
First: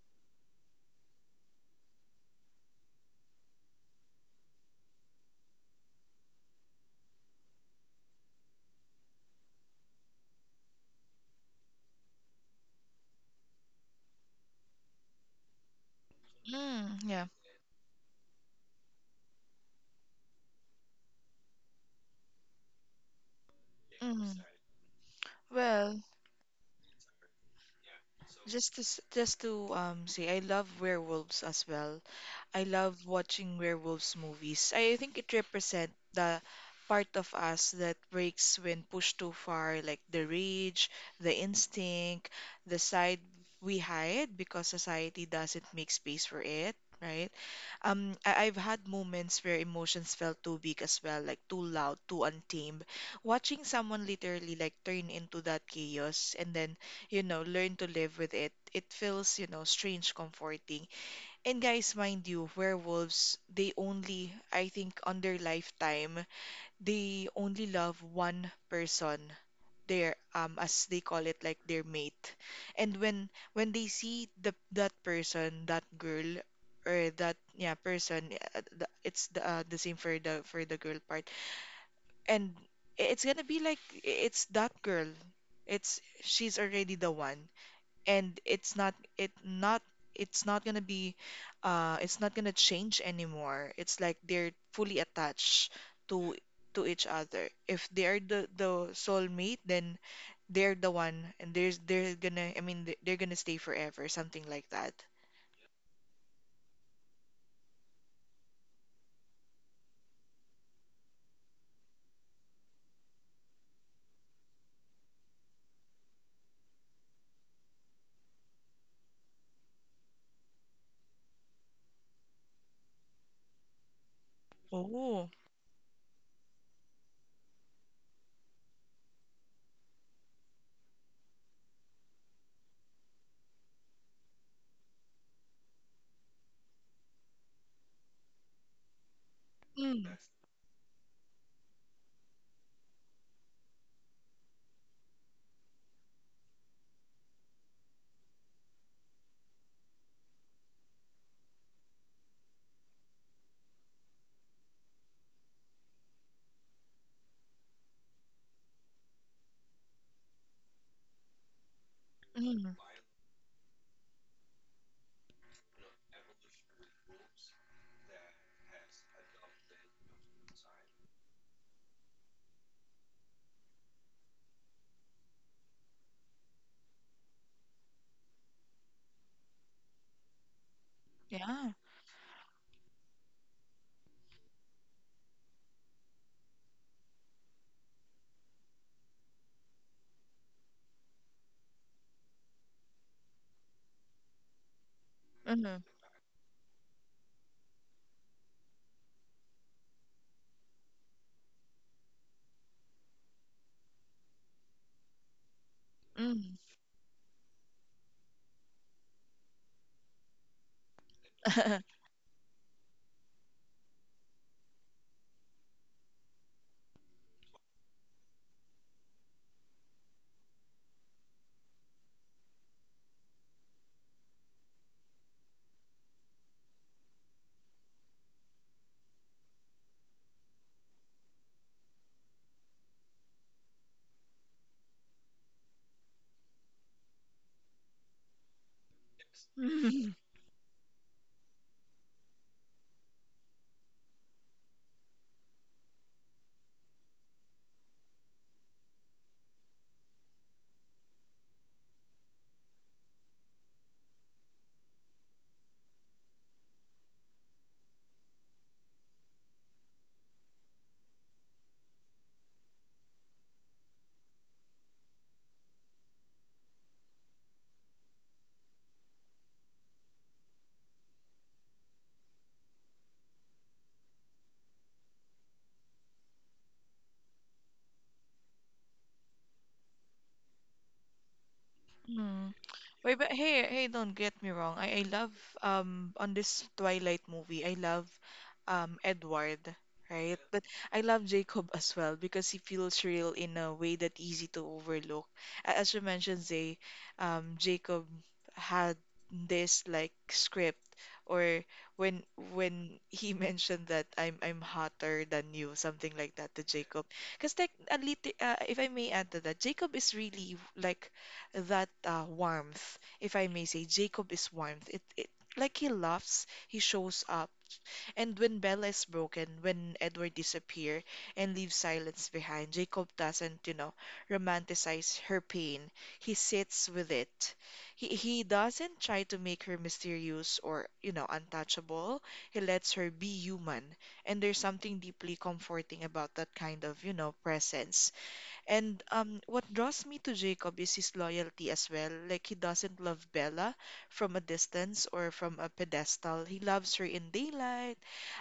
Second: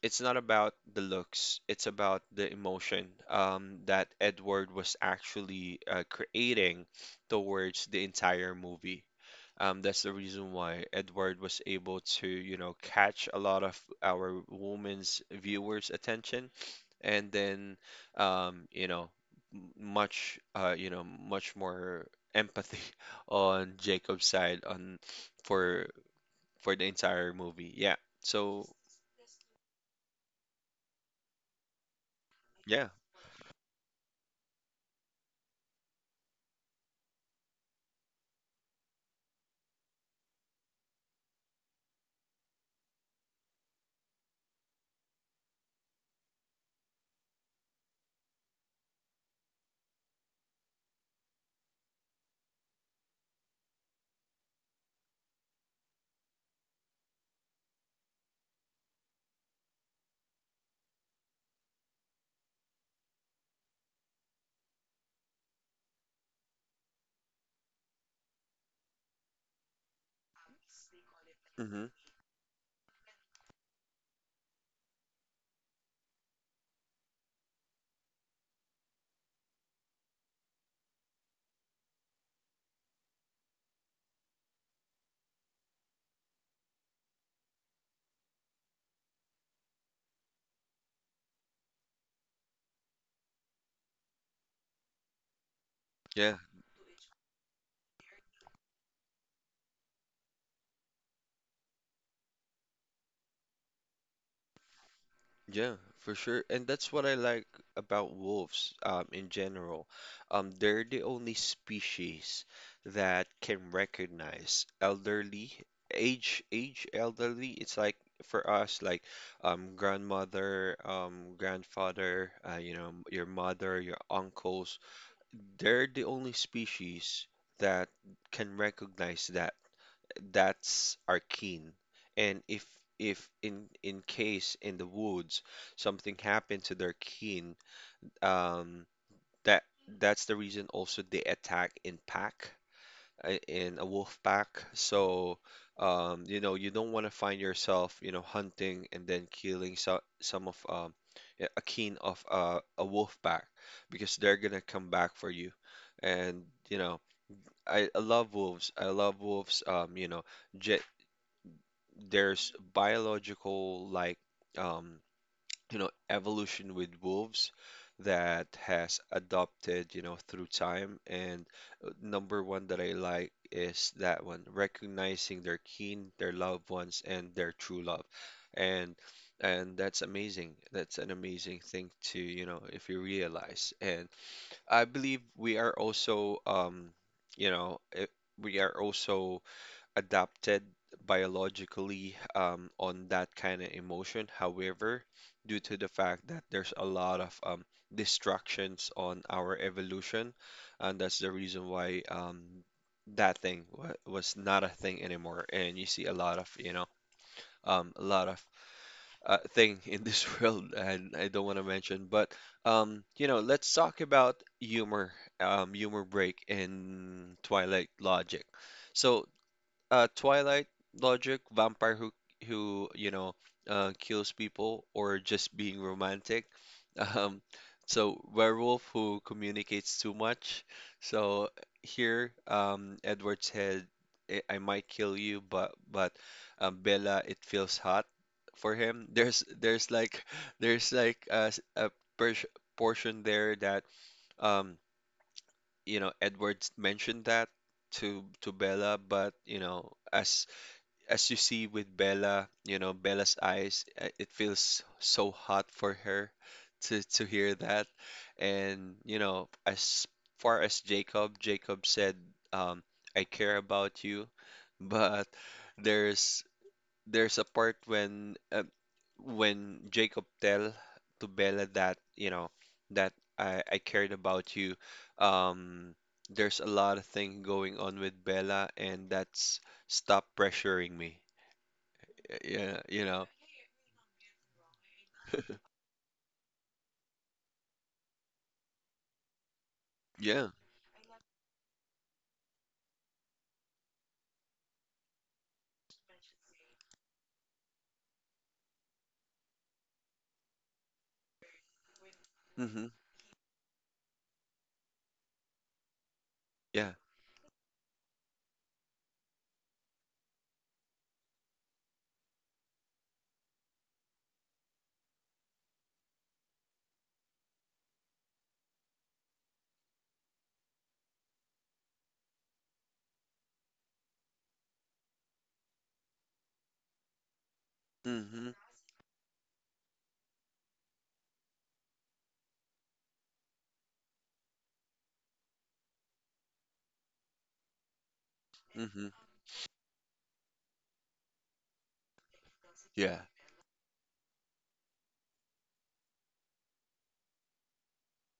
S1: it's not about the looks, it's about the emotion that Edward was actually creating towards the entire movie. That's the reason why Edward was able to, you know, catch a lot of our women's viewers' attention,
S2: mm, yeah.
S1: and then, you know, you know, much more empathy on Jacob's
S2: Mm.
S1: side on for
S2: Well,
S1: the entire movie. Yeah. So,
S2: just to say, I love werewolves as well. I
S1: yeah.
S2: love watching werewolves movies. I think it represents the part of us that breaks when pushed too far, like the rage, the instinct, the side we hide because society doesn't make space for it, right? I've had moments where emotions felt too big as well, like too loud, too untamed. Watching someone literally like turn into that chaos and then, learn to live with it. It feels, strange comforting. And guys, mind you, werewolves, they only, I think, on their lifetime, they only love one person, their as they call it, like their
S1: Hmm.
S2: mate. And when they see the that person, that girl or that yeah person, it's the same for the girl part, and it's gonna be like, it's that girl, it's she's already the one, and it's not it not it's not gonna be it's not gonna change anymore. It's like they're fully attached to
S1: Yeah,
S2: each other. If they're the soulmate, then they're the one, and there's they're gonna, I mean, they're gonna stay forever, something like that.
S1: yeah, for sure. And that's what I like about wolves, in general. They're the only species that can recognize elderly, age elderly. It's like for us, like, grandmother, grandfather, you know, your mother, your uncles.
S2: Oh.
S1: They're the only species that can recognize that, that's are keen. And if in in case in the woods something happened to their kin, um, that
S2: Mm.
S1: that's the reason also they attack in pack, in a wolf pack. So, you know, you don't want to find yourself, you know, hunting and then killing, so, some of, yeah, a kin of, a wolf pack, because they're gonna come back for you. And you know, I love wolves. I love wolves. You know. Ge There's
S2: Mm.
S1: biological like, um you know, evolution with wolves that has adopted, you know, through time. And number one that I like is that one, recognizing their kin, their loved ones and their true love. And that's amazing, that's an amazing
S2: Yeah.
S1: thing to, you know, if you realize. And I believe we are also, you know, we are also adapted biologically, on that kind of emotion. However, due to
S2: Mm.
S1: the fact that there's a lot of, distractions on our evolution, and that's the reason why, that thing wa was not a thing anymore. And you see a lot of,
S2: Mm.
S1: you know, a lot of thing in this world, and I don't want to mention, but, you know, let's talk about humor, humor break in Twilight Logic. So, Twilight logic, vampire who you know, kills people or just being romantic. Um, so werewolf who communicates too much. So here, Edward said, I might kill you, but Bella, it feels hot for him. There's
S2: Mm.
S1: like there's like a, portion there that, um, you know, Edward mentioned that to Bella, but you know, as you see with Bella, you know, Bella's eyes, it feels so hot for her to hear that. And, you know, as far as Jacob, Jacob said, um, I care about you, but there's there's a part when Jacob tell to Bella that, you know, that I cared about you. Um, there's a lot of thing going on with Bella, and that's stop pressuring me.
S2: Mm.
S1: Yeah, you
S2: Wait,
S1: know.
S2: but hey, hey, don't get me wrong. I love on this Twilight movie, I love Edward, right?
S1: Yeah.
S2: But I love Jacob as well because he feels real in a way that easy to overlook. As you mentioned, Zay, Jacob had this like script, or when
S1: Mm-hmm.
S2: when he mentioned that I'm hotter than you, something like that to
S1: Yeah.
S2: Jacob. Because, like, a little, if I may add to that, Jacob is really like that warmth, if I may say. Jacob is warmth. It like, he laughs, he shows up. And when Bella is broken, when Edward disappears and leaves silence behind, Jacob doesn't, romanticize her pain. He sits with it. He
S1: Mm-hmm.
S2: doesn't try to make her mysterious or, untouchable. He lets her be human. And there's something deeply comforting about that kind of, presence. And
S1: Mm-hmm.
S2: what draws me to Jacob is his loyalty as well. Like, he doesn't
S1: Yeah.
S2: love Bella from a distance or from a pedestal. He loves her in daylight,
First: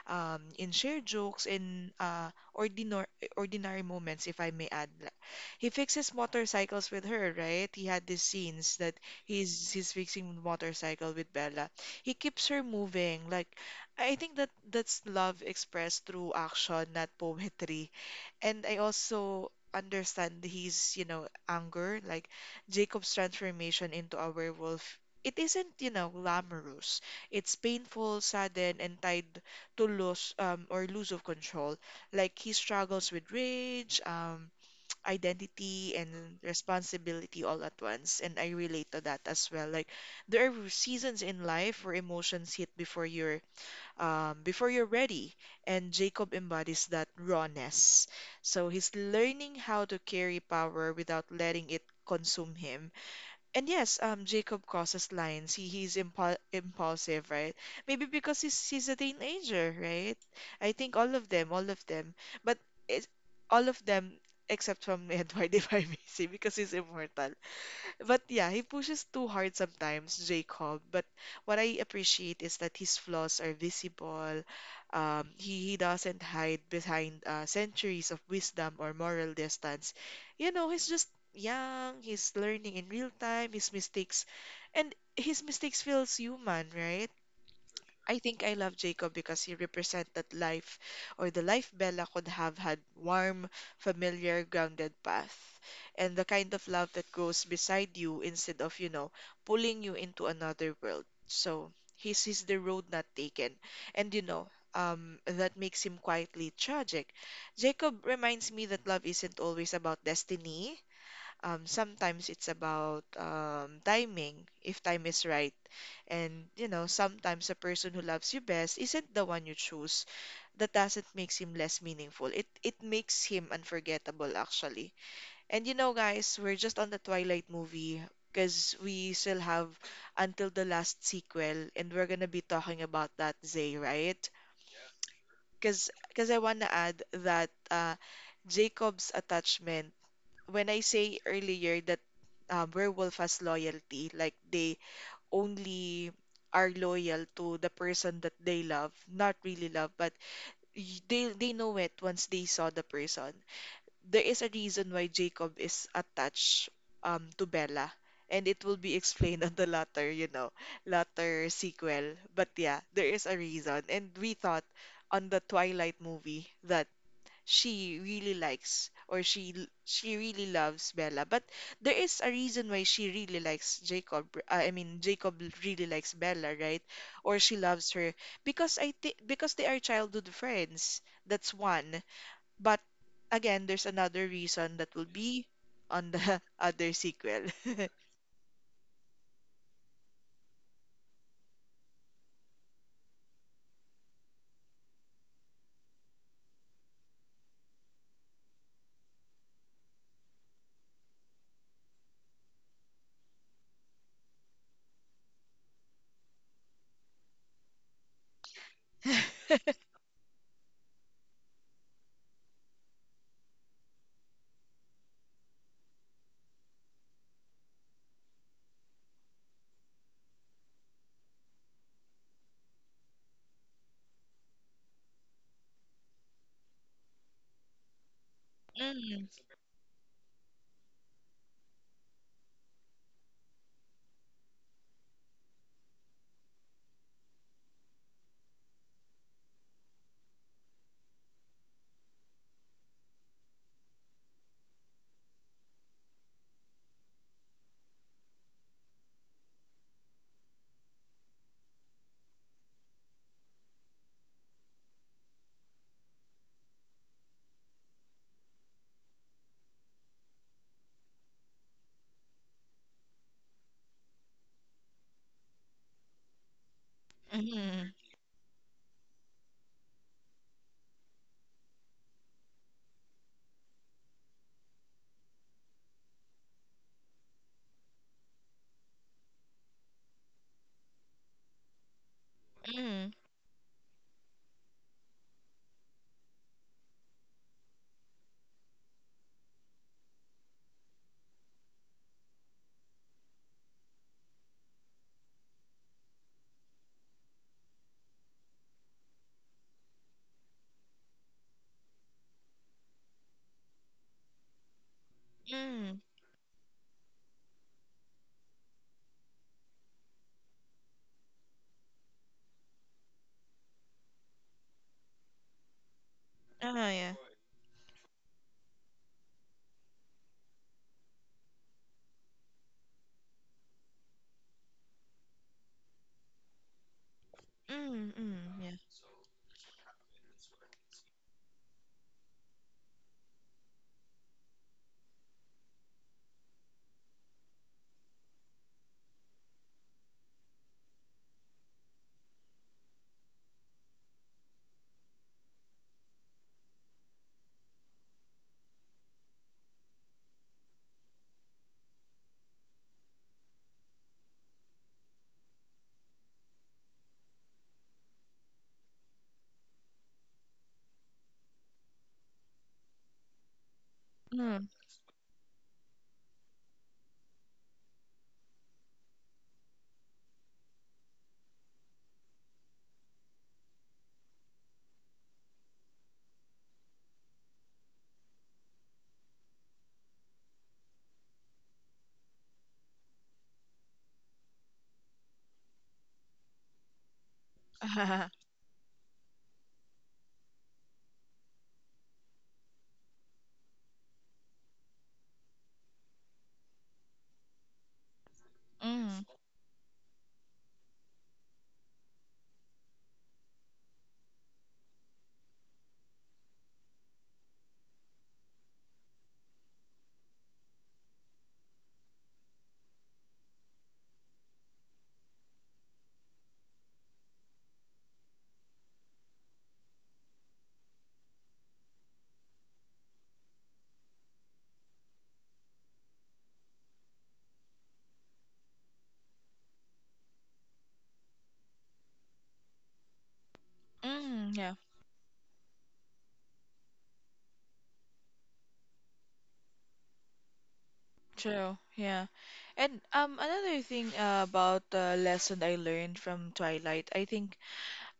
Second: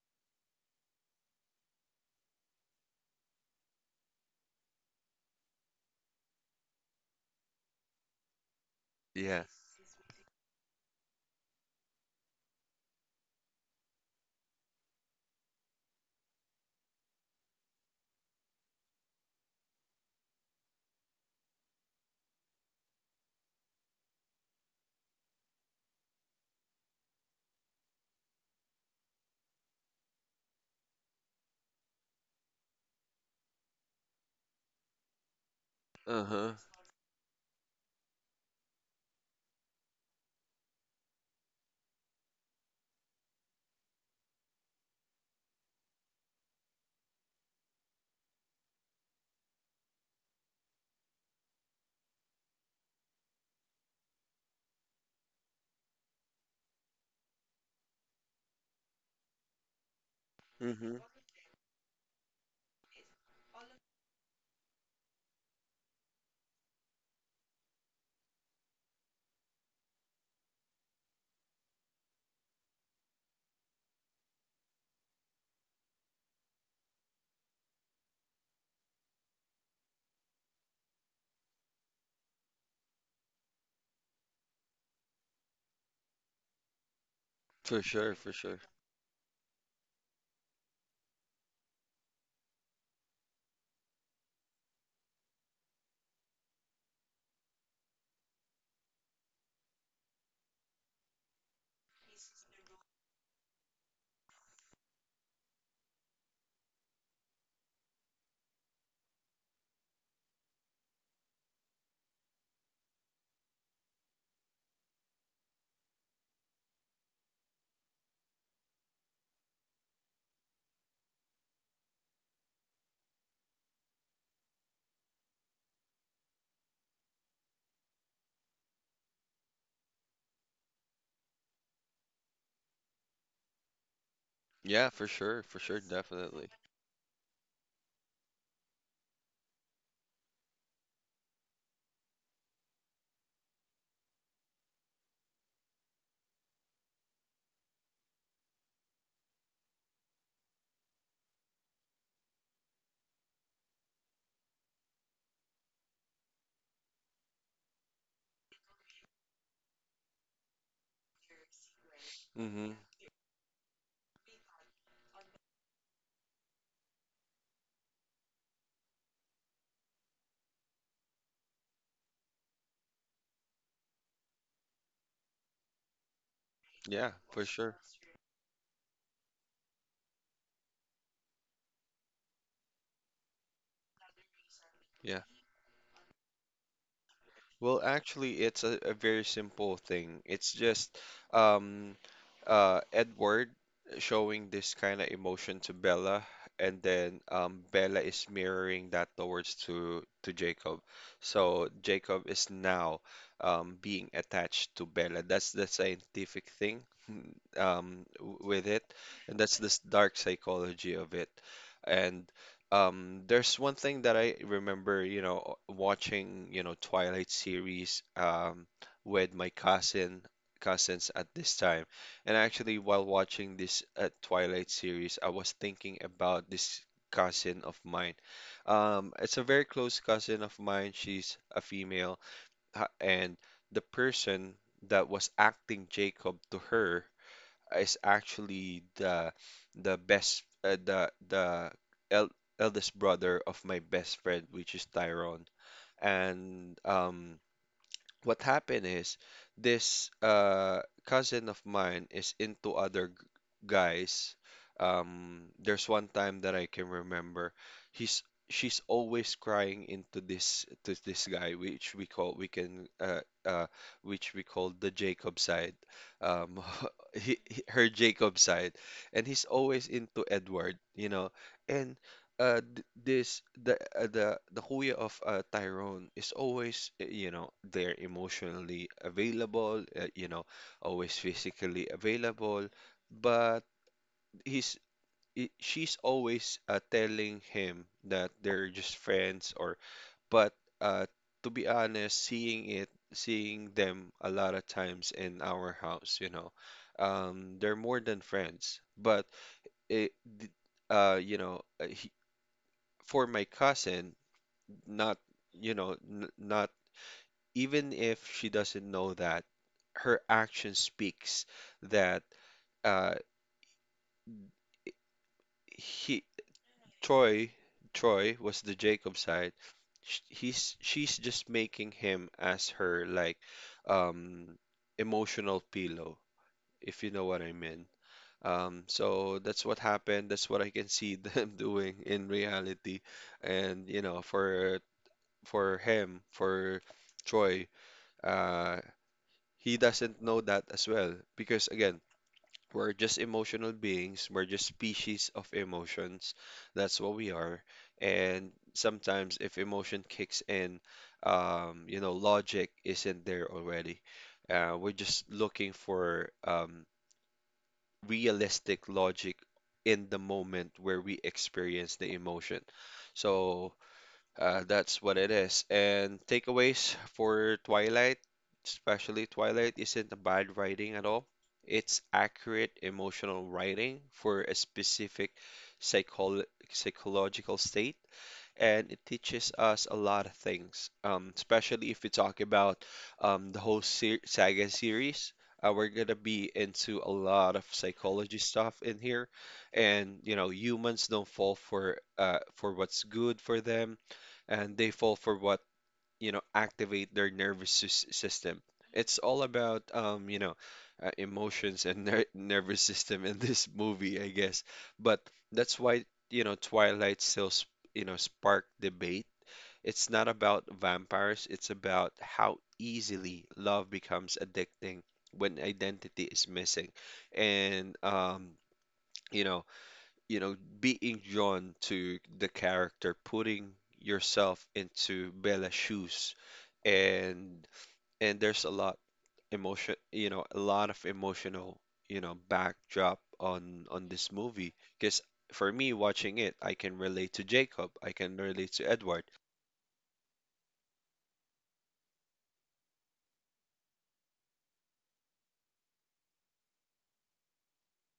S2: in shared jokes, in ordinary moments, if I may add. He fixes motorcycles with her, right? He had these scenes that
S1: Yeah.
S2: he's fixing motorcycle with Bella. He keeps her moving. Like, I think that that's love expressed through action, not poetry. And I also understand his, anger, like Jacob's transformation into a werewolf. It isn't, glamorous. It's painful, sudden, and tied to loss or lose of control. Like he struggles with rage, identity, and
S1: Uh-huh.
S2: responsibility all at once. And I relate to that as well. Like there are seasons in life where emotions hit before your before you're ready. And Jacob embodies that rawness. So he's learning how to carry power without letting it consume him. And yes, Jacob crosses lines. He's impulsive, right? Maybe because he's a teenager, right? I
S1: Mm-hmm.
S2: think all of them, but it's all of them except from Edward, if I may say, because he's immortal. But yeah, he pushes too hard sometimes, Jacob. But what I appreciate is that his flaws are visible. He doesn't hide behind centuries of wisdom or moral distance. You know, he's just young, he's learning in real time, his mistakes, and his mistakes feels human, right?
S1: For sure,
S2: I
S1: for
S2: think I
S1: sure.
S2: love Jacob because he represents that life or the life Bella could have had warm, familiar, grounded path. And the kind of love that goes beside you instead of, pulling you into another world. So he sees the road not taken. And, you know, that makes him quietly tragic. Jacob reminds me that love isn't always about destiny. Sometimes it's about timing, if time is right. And, you know, sometimes the person who loves you best isn't the one you choose. That doesn't makes him less meaningful. It makes him unforgettable, actually. And you know, guys, we're just on the Twilight movie because we still have until the last sequel, and we're gonna be talking about that, Zay, right?
S1: Yeah, for sure,
S2: Because I
S1: definitely.
S2: wanna add that Jacob's attachment when I say earlier that werewolf has loyalty, like they only are loyal to the person that they love, not really love, but they know it once they saw the person. There is a reason why Jacob is attached to Bella, and it will be explained on the latter, you know, latter sequel. But
S1: Mm-hmm.
S2: yeah, there is a reason, and we thought on the Twilight movie that she really likes or she really loves Bella. But there is a reason why she really likes Jacob. I mean, Jacob really likes Bella, right?
S1: Yeah,
S2: Or
S1: for
S2: she
S1: sure.
S2: loves her because I think because they are childhood friends. That's one. But again, there's another reason that will
S1: Yeah.
S2: be on the other sequel.
S1: It's a very simple thing. It's just um, Edward showing this kind of emotion to Bella, and then Bella is mirroring that towards to Jacob. So Jacob is now being attached to Bella. That's the scientific thing with it. And that's this dark psychology of it. And there's one thing that I remember, you know, watching, you know, Twilight series with my cousins at this time. And actually, while watching this Twilight series, I was thinking about this cousin of mine.
S2: Mm,
S1: It's a very close cousin of mine. She's a female, and the person that was acting Jacob to her is actually the best the el eldest brother of my best friend, which is Tyrone. And what happened is this cousin of mine is into guys. There's one time that I can remember. He's She's always crying into this to this guy, which we call we can uh which we call the Jacob side. Um, her
S2: mm,
S1: Jacob side, and he's always into Edward, you know, and th- this the kuya of Tyrone is always you know there emotionally available, always physically available
S2: mm,
S1: but he's I she's always telling him that they're just friends or but uh to be honest, seeing it seeing them a lot of times in our house, you know, they're more than friends. But it d- you know, for my cousin, not,
S2: mm.
S1: not even if she doesn't know that, her action speaks that uh he
S2: Oh, yeah.
S1: Troy Troy was the Jacob side. Sh- He's She's just making him as her like um emotional pillow, if you know what I mean.
S2: Mm, mm, yeah.
S1: So that's what happened. That's what I can see them doing in reality. And you know, for Troy, uh, he doesn't know that as well, because again we're just emotional beings, we're just species of emotions, that's what we are. And sometimes if emotion kicks in, you know, logic isn't there already. We're just looking for realistic logic in the moment where we experience the emotion. So
S2: Mm.
S1: that's what it is. And takeaways for Twilight, especially Twilight, isn't a bad writing at all. It's accurate emotional writing for a specific psychol psychological state, and it teaches us a lot of things, especially if we talk about the whole ser saga series. We're gonna be into a lot of psychology stuff in here, and you know, humans don't fall for what's good for them, and they fall for what, you know, activate their system. It's
S2: Mm,
S1: all about you know, emotions and nervous system in this movie, I guess. But that's why, you know, Twilight still you know, spark debate. It's not about vampires, it's about how easily love becomes addicting when identity is missing. And you know, being drawn to the character, putting yourself into Bella's shoes, and there's a lot emotion, you know, a lot of emotional, you know, backdrop on this
S2: mm, yeah.
S1: movie. Because for me, watching it, I can relate to Jacob, I can relate to Edward.
S2: True, yeah. And another thing about the lesson I learned from Twilight, I think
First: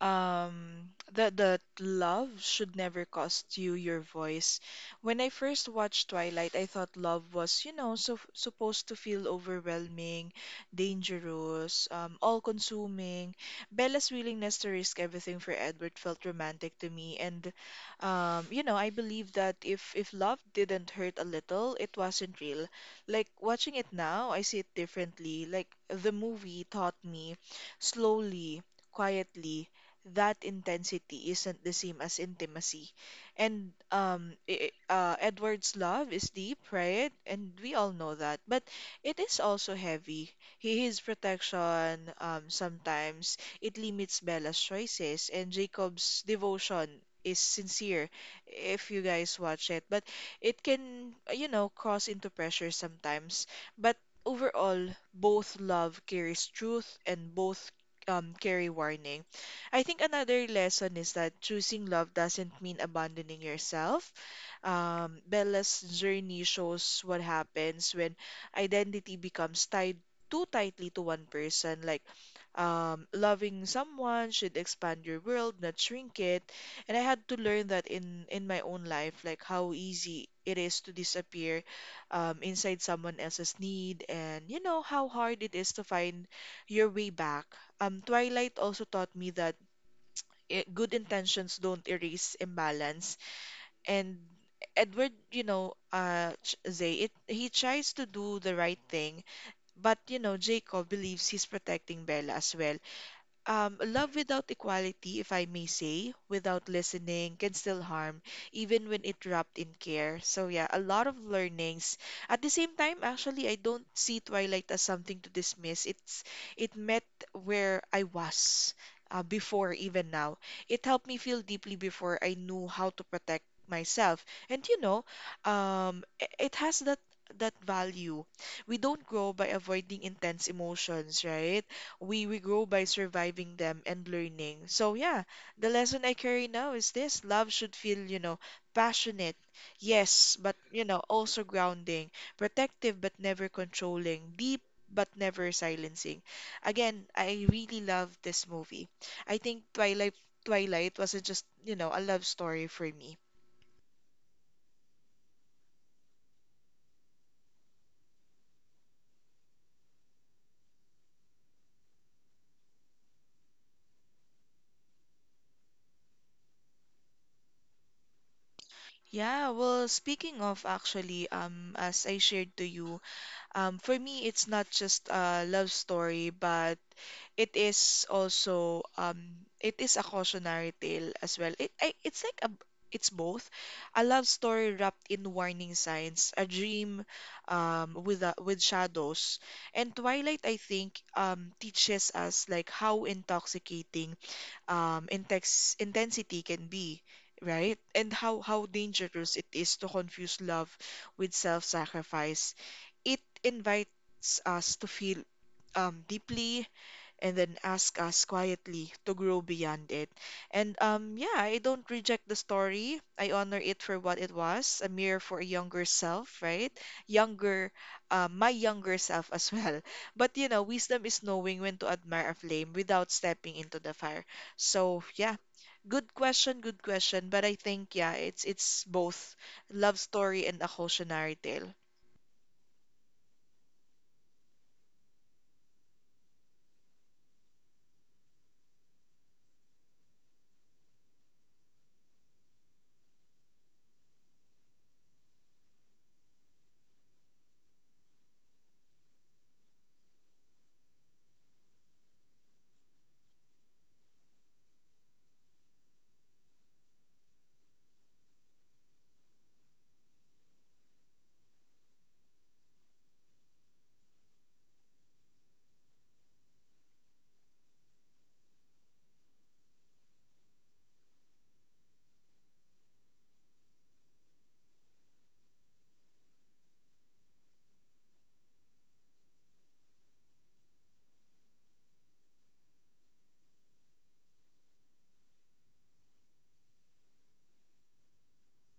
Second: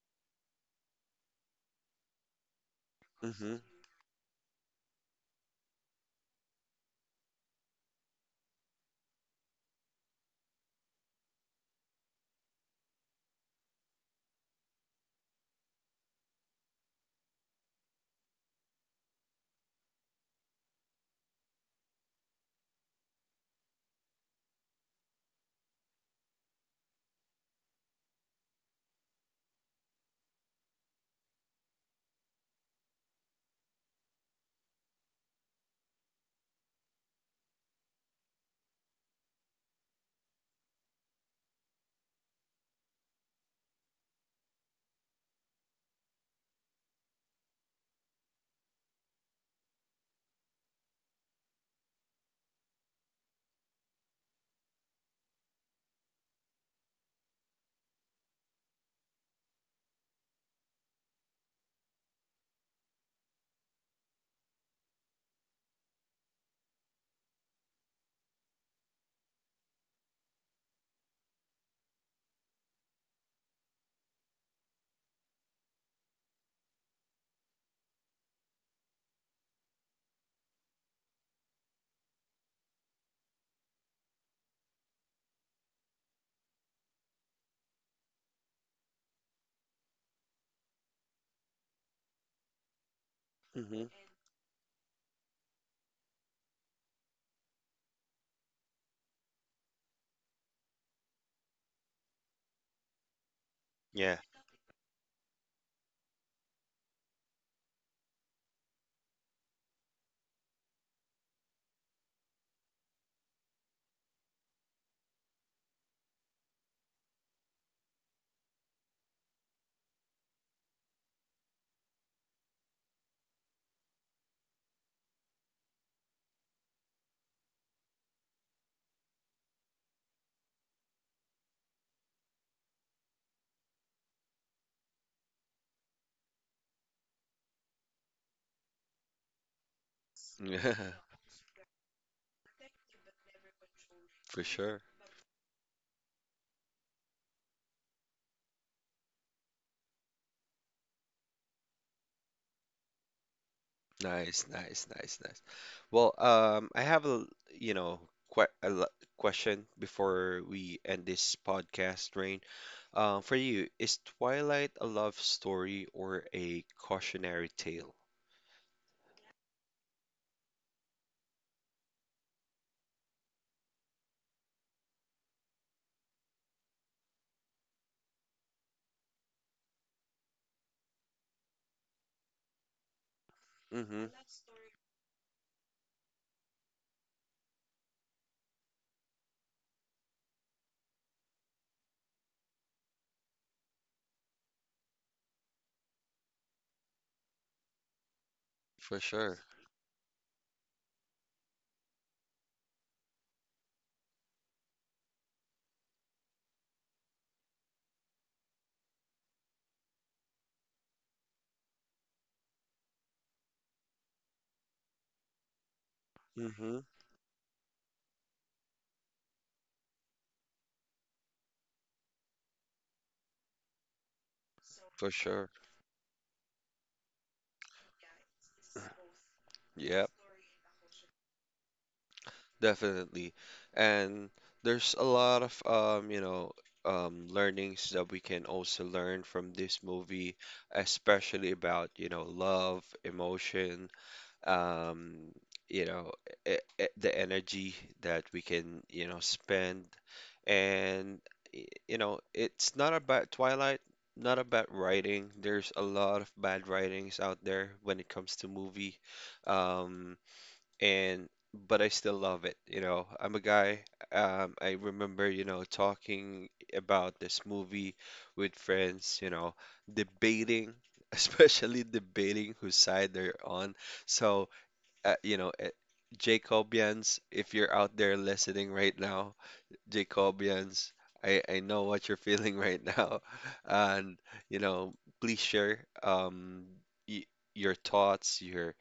S2: that love should never
S1: Mm-hmm.
S2: cost you your voice. When I first watched Twilight, I thought love was, you know, so supposed to feel overwhelming, dangerous, all-consuming. Bella's willingness to risk everything for Edward felt romantic to me, and you know, I believe that if love didn't hurt a little, it wasn't real. Like watching it now, I see it differently. Like the movie taught me slowly quietly that intensity isn't the same as intimacy. And Edward's love is deep, right? And we all know that. But it is also heavy. He His protection, sometimes it limits Bella's choices, and Jacob's devotion is sincere if you guys watch it. But it can, you know, cross into pressure sometimes. But overall, both love carries truth and both carry warning. I think another lesson is that choosing love doesn't mean abandoning yourself. Bella's journey shows what happens when identity becomes tied too tightly to one person. Like, loving someone should expand your world, not shrink it. And I had to learn that in my own life, like how easy it is to disappear inside someone else's need, and you know how hard it is to find your way back. Twilight also taught me that good intentions don't erase imbalance.
S1: Mm-hmm.
S2: And Edward, you know, Zay, he tries to do the right thing, but you know, Jacob believes he's protecting Bella as well. Love
S1: Yeah.
S2: without equality, if I may say, without listening, can still harm, even when it wrapped in care. So yeah, a lot of learnings. At the same time, actually, I don't see Twilight as something to dismiss. It's it met where I was before, even now. It helped me feel deeply before I knew how to protect myself. And you know, it has that value. We don't grow by avoiding intense emotions, right? We grow by surviving them and learning. So yeah, the lesson I carry now is this: love should feel, you know, passionate, yes, but you
S1: Yeah.
S2: know, also grounding, protective but never controlling,
S1: For
S2: deep
S1: sure.
S2: but never silencing. Again, I really love this movie. I think Twilight wasn't just, you know, a love story for me.
S1: Nice, nice, nice, nice. I have a, you know, quite a question before we end this podcast, Rain. For you, is Twilight a love story or a cautionary tale?
S2: Yeah, well, speaking of actually, as I shared to you, for me, it's not just a love story, but it is also it is a cautionary tale as well. It's like a it's both a
S1: Mm-hmm,
S2: love story wrapped in warning signs, a dream with shadows, and Twilight. I think teaches us like how intoxicating intex intensity can be, right? And how
S1: for
S2: dangerous
S1: sure.
S2: it is to confuse love with self-sacrifice. It invites us to feel deeply and then ask us quietly to grow beyond it. And yeah, I don't reject the story. I honor it for what it was, a mirror for a younger self, right?
S1: Mm-hmm,
S2: Younger, my younger self as well. But you know, wisdom is knowing when to admire a flame without stepping into the fire. So
S1: for
S2: yeah,
S1: sure.
S2: good question, good question. But I think yeah, it's both love
S1: Yep.
S2: story and a cautionary tale.
S1: Definitely. And there's a lot of you know, learnings that we can also learn from this movie, especially about, you know, love, emotion, um, you know, the energy that we can, you know, spend. And you know, it's not about Twilight, not about writing. There's a lot of bad writings out there when it comes to movie. Um, and But I still love it. You know, I'm a guy. I remember, you know, talking about this movie with friends, you know, debating, especially debating whose side they're on. So, uh, you know, uh, Jacobians, if you're out there listening right now, Jacobians. I know what you're feeling right now. And, you know, please share y your thoughts, your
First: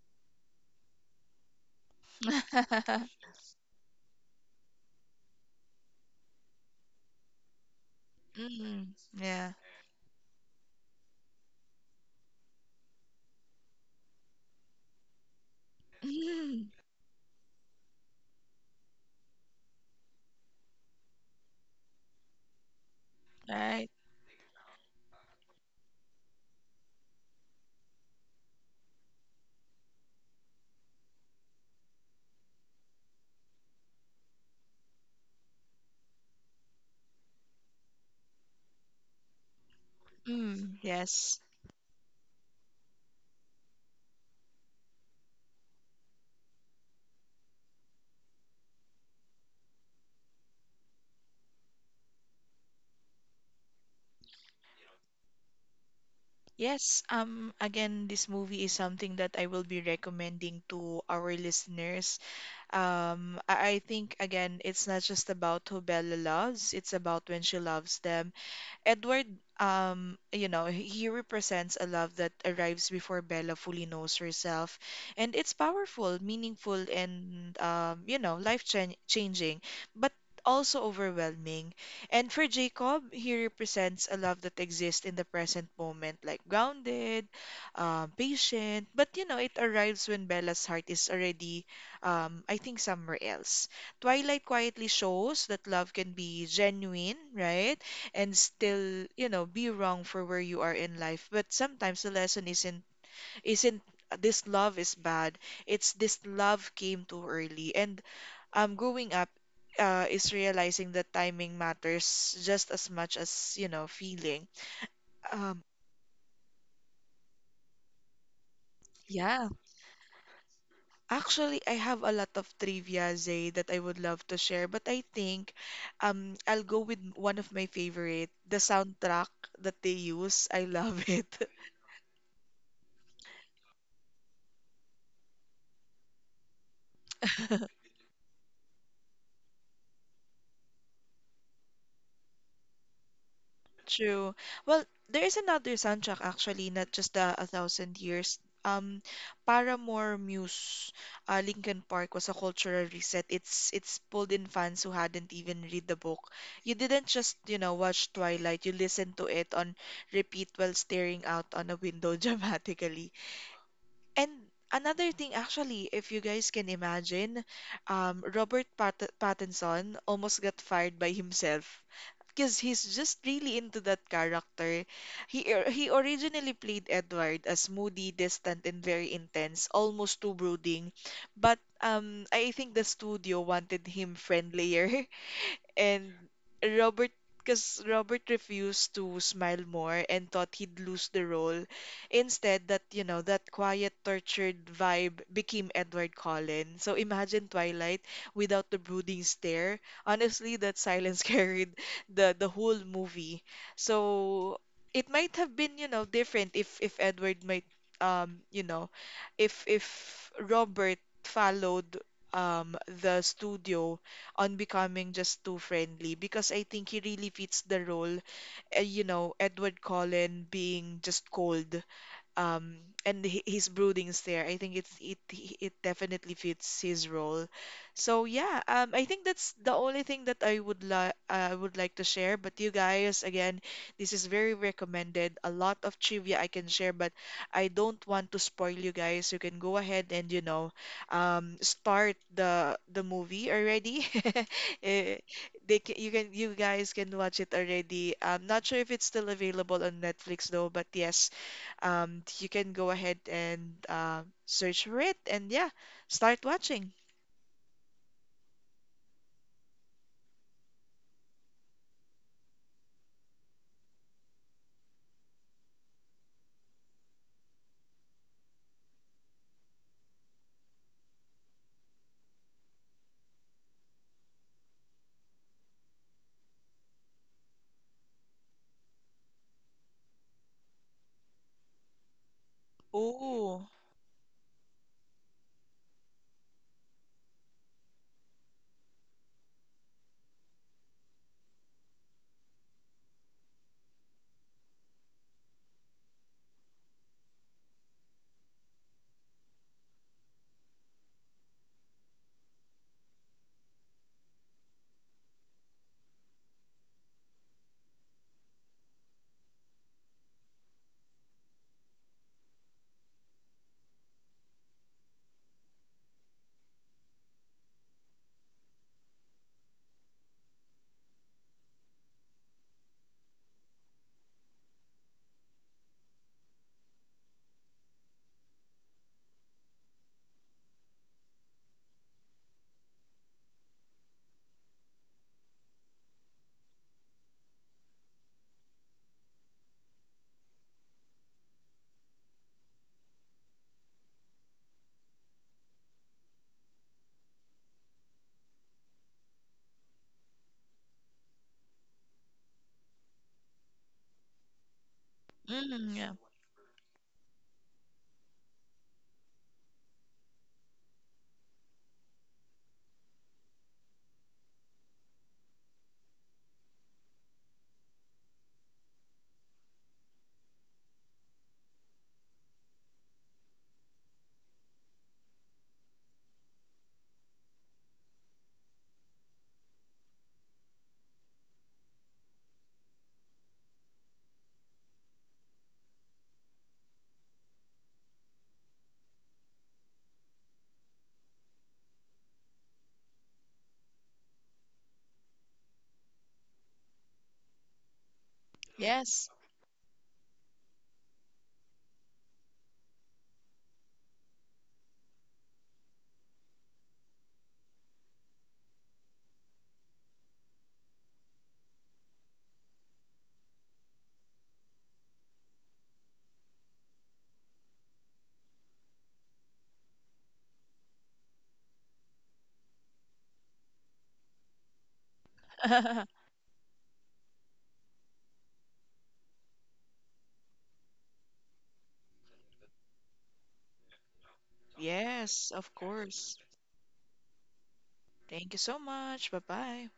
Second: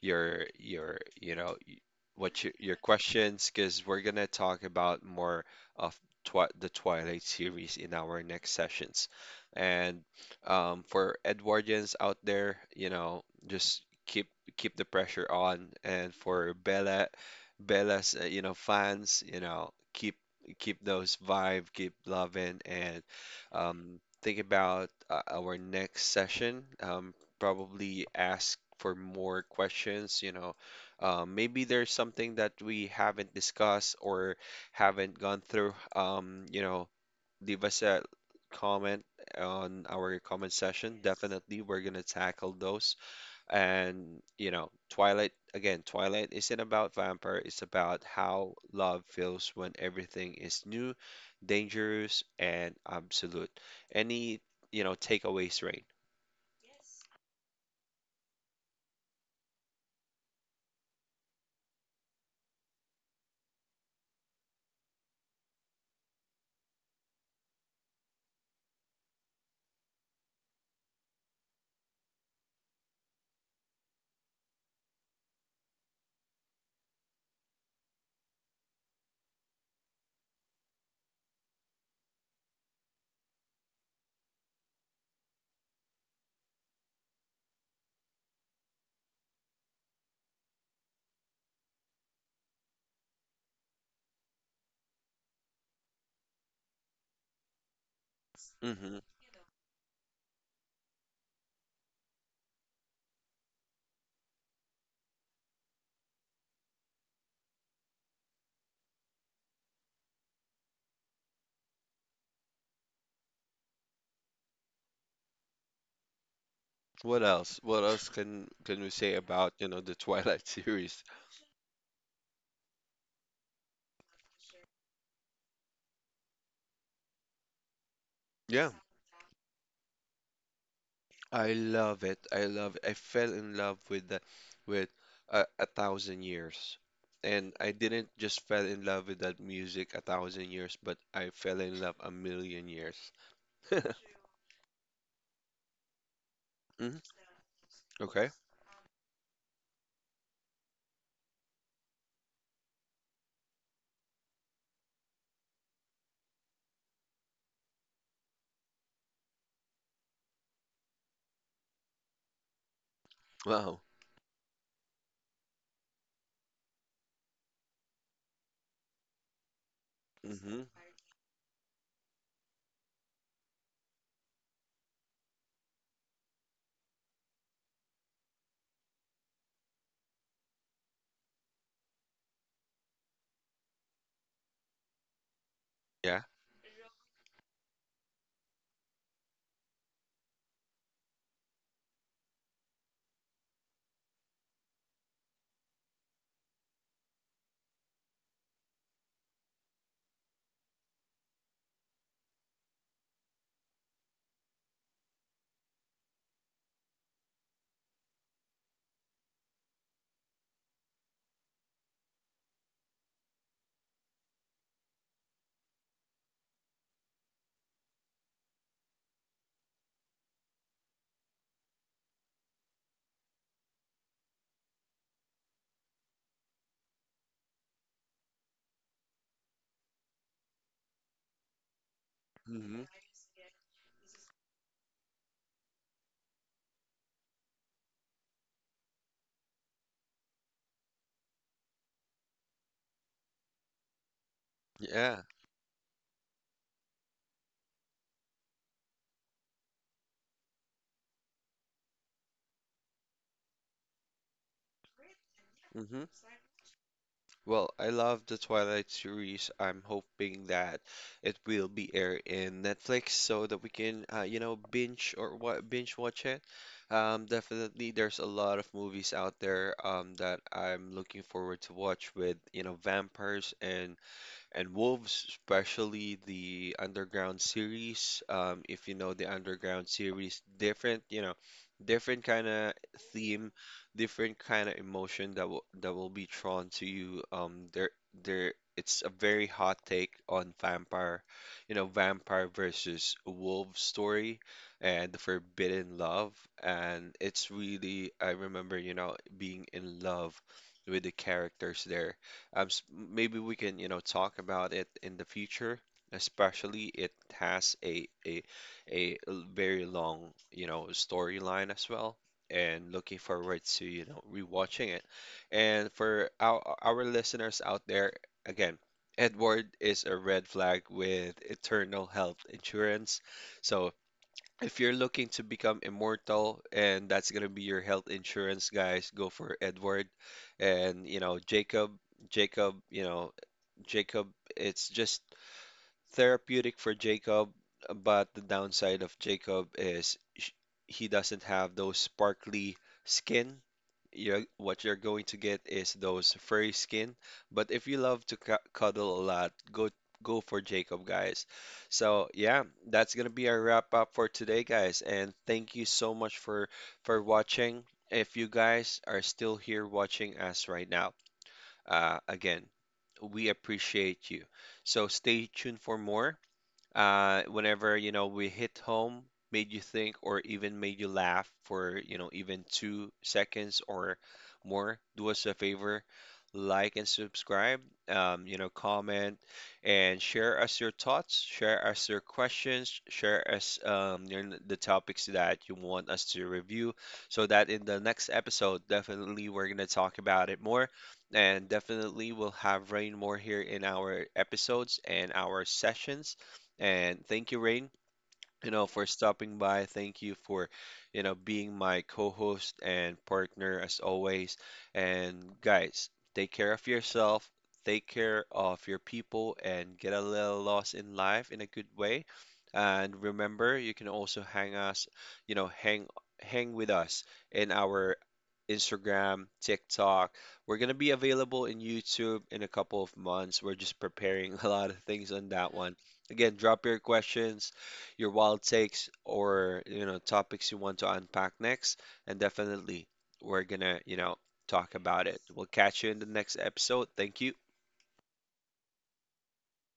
S1: your your you know y- what your questions, because we're gonna talk about more of twi the Twilight series in our next
S2: Mm,
S1: sessions.
S2: yeah.
S1: And for Edwardians out there, you know, just keep the pressure on. And for
S2: Mm,
S1: Bella, Bella's you know, fans, you know, keep those vibe, keep loving, and
S2: right.
S1: think about our next session. Probably ask for more questions. You know, maybe there's something that we haven't discussed or haven't gone through. You know, leave us a comment on our comment
S2: Mm,
S1: session.
S2: yes.
S1: Definitely, we're gonna tackle those. And, you know, Twilight, again, Twilight isn't about vampire, it's about how love feels when everything is new, dangerous, and absolute. Any, you know, takeaways, Rain?
S2: Yes, again this movie is something that I will be recommending to our listeners. I think again it's not just about who Bella loves, it's about when she loves them. Edward, you know, he represents a love that arrives before Bella fully knows herself, and it's powerful, meaningful, and you know, life-changing, but also overwhelming. And for Jacob, he represents a love that exists in the present moment, like grounded, patient, but you know, it arrives when Bella's heart is already, I think, somewhere else. Twilight quietly shows that love can be genuine, right? And
S1: Hmm.
S2: still, you know, be wrong for where you are in life. But sometimes the lesson isn't this love is bad. It's this love came too early. And growing up is realizing that timing matters just as much as, you know, feeling. Um
S1: What else? What else can we say
S2: yeah.
S1: about, you know, the Twilight series?
S2: Actually, I have a lot of trivia, Zay, that I would love to share, but I think I'll go with one of my favorite, the
S1: Yeah.
S2: soundtrack that they use. I love it.
S1: I love it. I love I fell in love with the with a thousand years. And I didn't just fell in love with that music a thousand years, but I fell in love a million years. Hmm.
S2: True. Well, there is another soundtrack actually, not just the A Thousand
S1: Okay.
S2: Years. Um, Paramore Muse, Linkin Park was a cultural reset. It's pulled in fans who hadn't even read the book. You didn't just, you know, watch Twilight. You listened to it on repeat while staring out on a window dramatically.
S1: Wow.
S2: And another thing, actually, if you guys can imagine, Robert Pat Pattinson almost got
S1: Hmm.
S2: fired by himself because he's just really into that character. He originally played Edward as moody, distant, and very intense, almost too brooding. But I think the studio wanted him friendlier and
S1: Yeah.
S2: Robert because Robert refused to smile more and thought he'd lose the role. Instead, that you know, that quiet, tortured vibe became Edward Cullen. So imagine Twilight without the brooding stare. Honestly, that silence carried the whole movie. So it might have been, you know, different if Edward might you know, if Robert followed um the studio on becoming just too friendly because I think he really fits the role. You know, Edward Cullen being just cold um and his broodings there. I think it's it definitely fits his role. So yeah, I think that's the only thing that I would like to share. But you
S1: Hmm.
S2: guys, again, this is very recommended. A lot of trivia I can share, but I don't want to spoil you guys. You can go ahead and you know, start the movie already. Eh,
S1: Yeah.
S2: you can you guys can watch it already. I'm not sure if it's still available on Netflix though, but yes, you can go ahead and search for it and yeah,
S1: Hmm.
S2: start watching.
S1: Well, I love the Twilight series. I'm hoping that it will be aired in Netflix so that we can, you know, binge or what binge watch it. Definitely, there's a lot of movies out there that I'm looking forward to watch with, you know, vampires and Wolves, especially the Underground series. If you know the Underground series, different, you know, different kind of theme,
S2: Oh,
S1: different kind of emotion that will be drawn to you. There, it's a very hot take on vampire, you know, vampire versus wolf story, and the forbidden love, and it's really I remember, you know, being in love with the characters there. Maybe we can, you know, talk about it in the future, especially it has a very long, you know, storyline as well. And looking forward to, you know, rewatching it. And for our listeners out there, again, Edward is a red flag with Eternal Health Insurance. So if you're looking to become immortal, and that's gonna be your health insurance, guys, go for Edward. And you know, Jacob, Jacob, you know, Jacob, it's just therapeutic for Jacob, but the downside of Jacob is he doesn't have those sparkly skin. You're what you're going to get is those furry skin. But if you love to cu cuddle a lot, go for Jacob, guys. So yeah, that's gonna be our wrap up for today, guys. And thank you
S2: mm, yeah.
S1: so much for watching. If you guys are still here watching us right now, again, we appreciate you. So stay tuned for more, whenever, you know, we hit home, made you think or even made you laugh for, you know, even 2 seconds or more, do us a favor, like and subscribe, you know, comment, and share us your thoughts, share us your questions, share us your, the topics that you want us to review, so that in the next episode definitely we're going to talk about it more. And definitely we'll have Rain more here in our episodes and our sessions. And thank you, Rain, you know, for
S2: Yes.
S1: stopping by. Thank you for, you know, being my co-host and partner as always. And guys, take care of yourself, take care of your people, and get a little lost in life in a good way. And remember, you can also hang us, you know, hang with us in our Instagram, TikTok. We're gonna be available in YouTube in a couple of months. We're just preparing a lot of things on that one. Again, drop your questions, your wild takes, or you know, topics you want to unpack next, and definitely we're gonna, you know, talk about it.
S2: Yes,
S1: We'll
S2: of
S1: catch you in the
S2: course.
S1: next episode. Thank you.
S2: Thank you so much. Bye bye.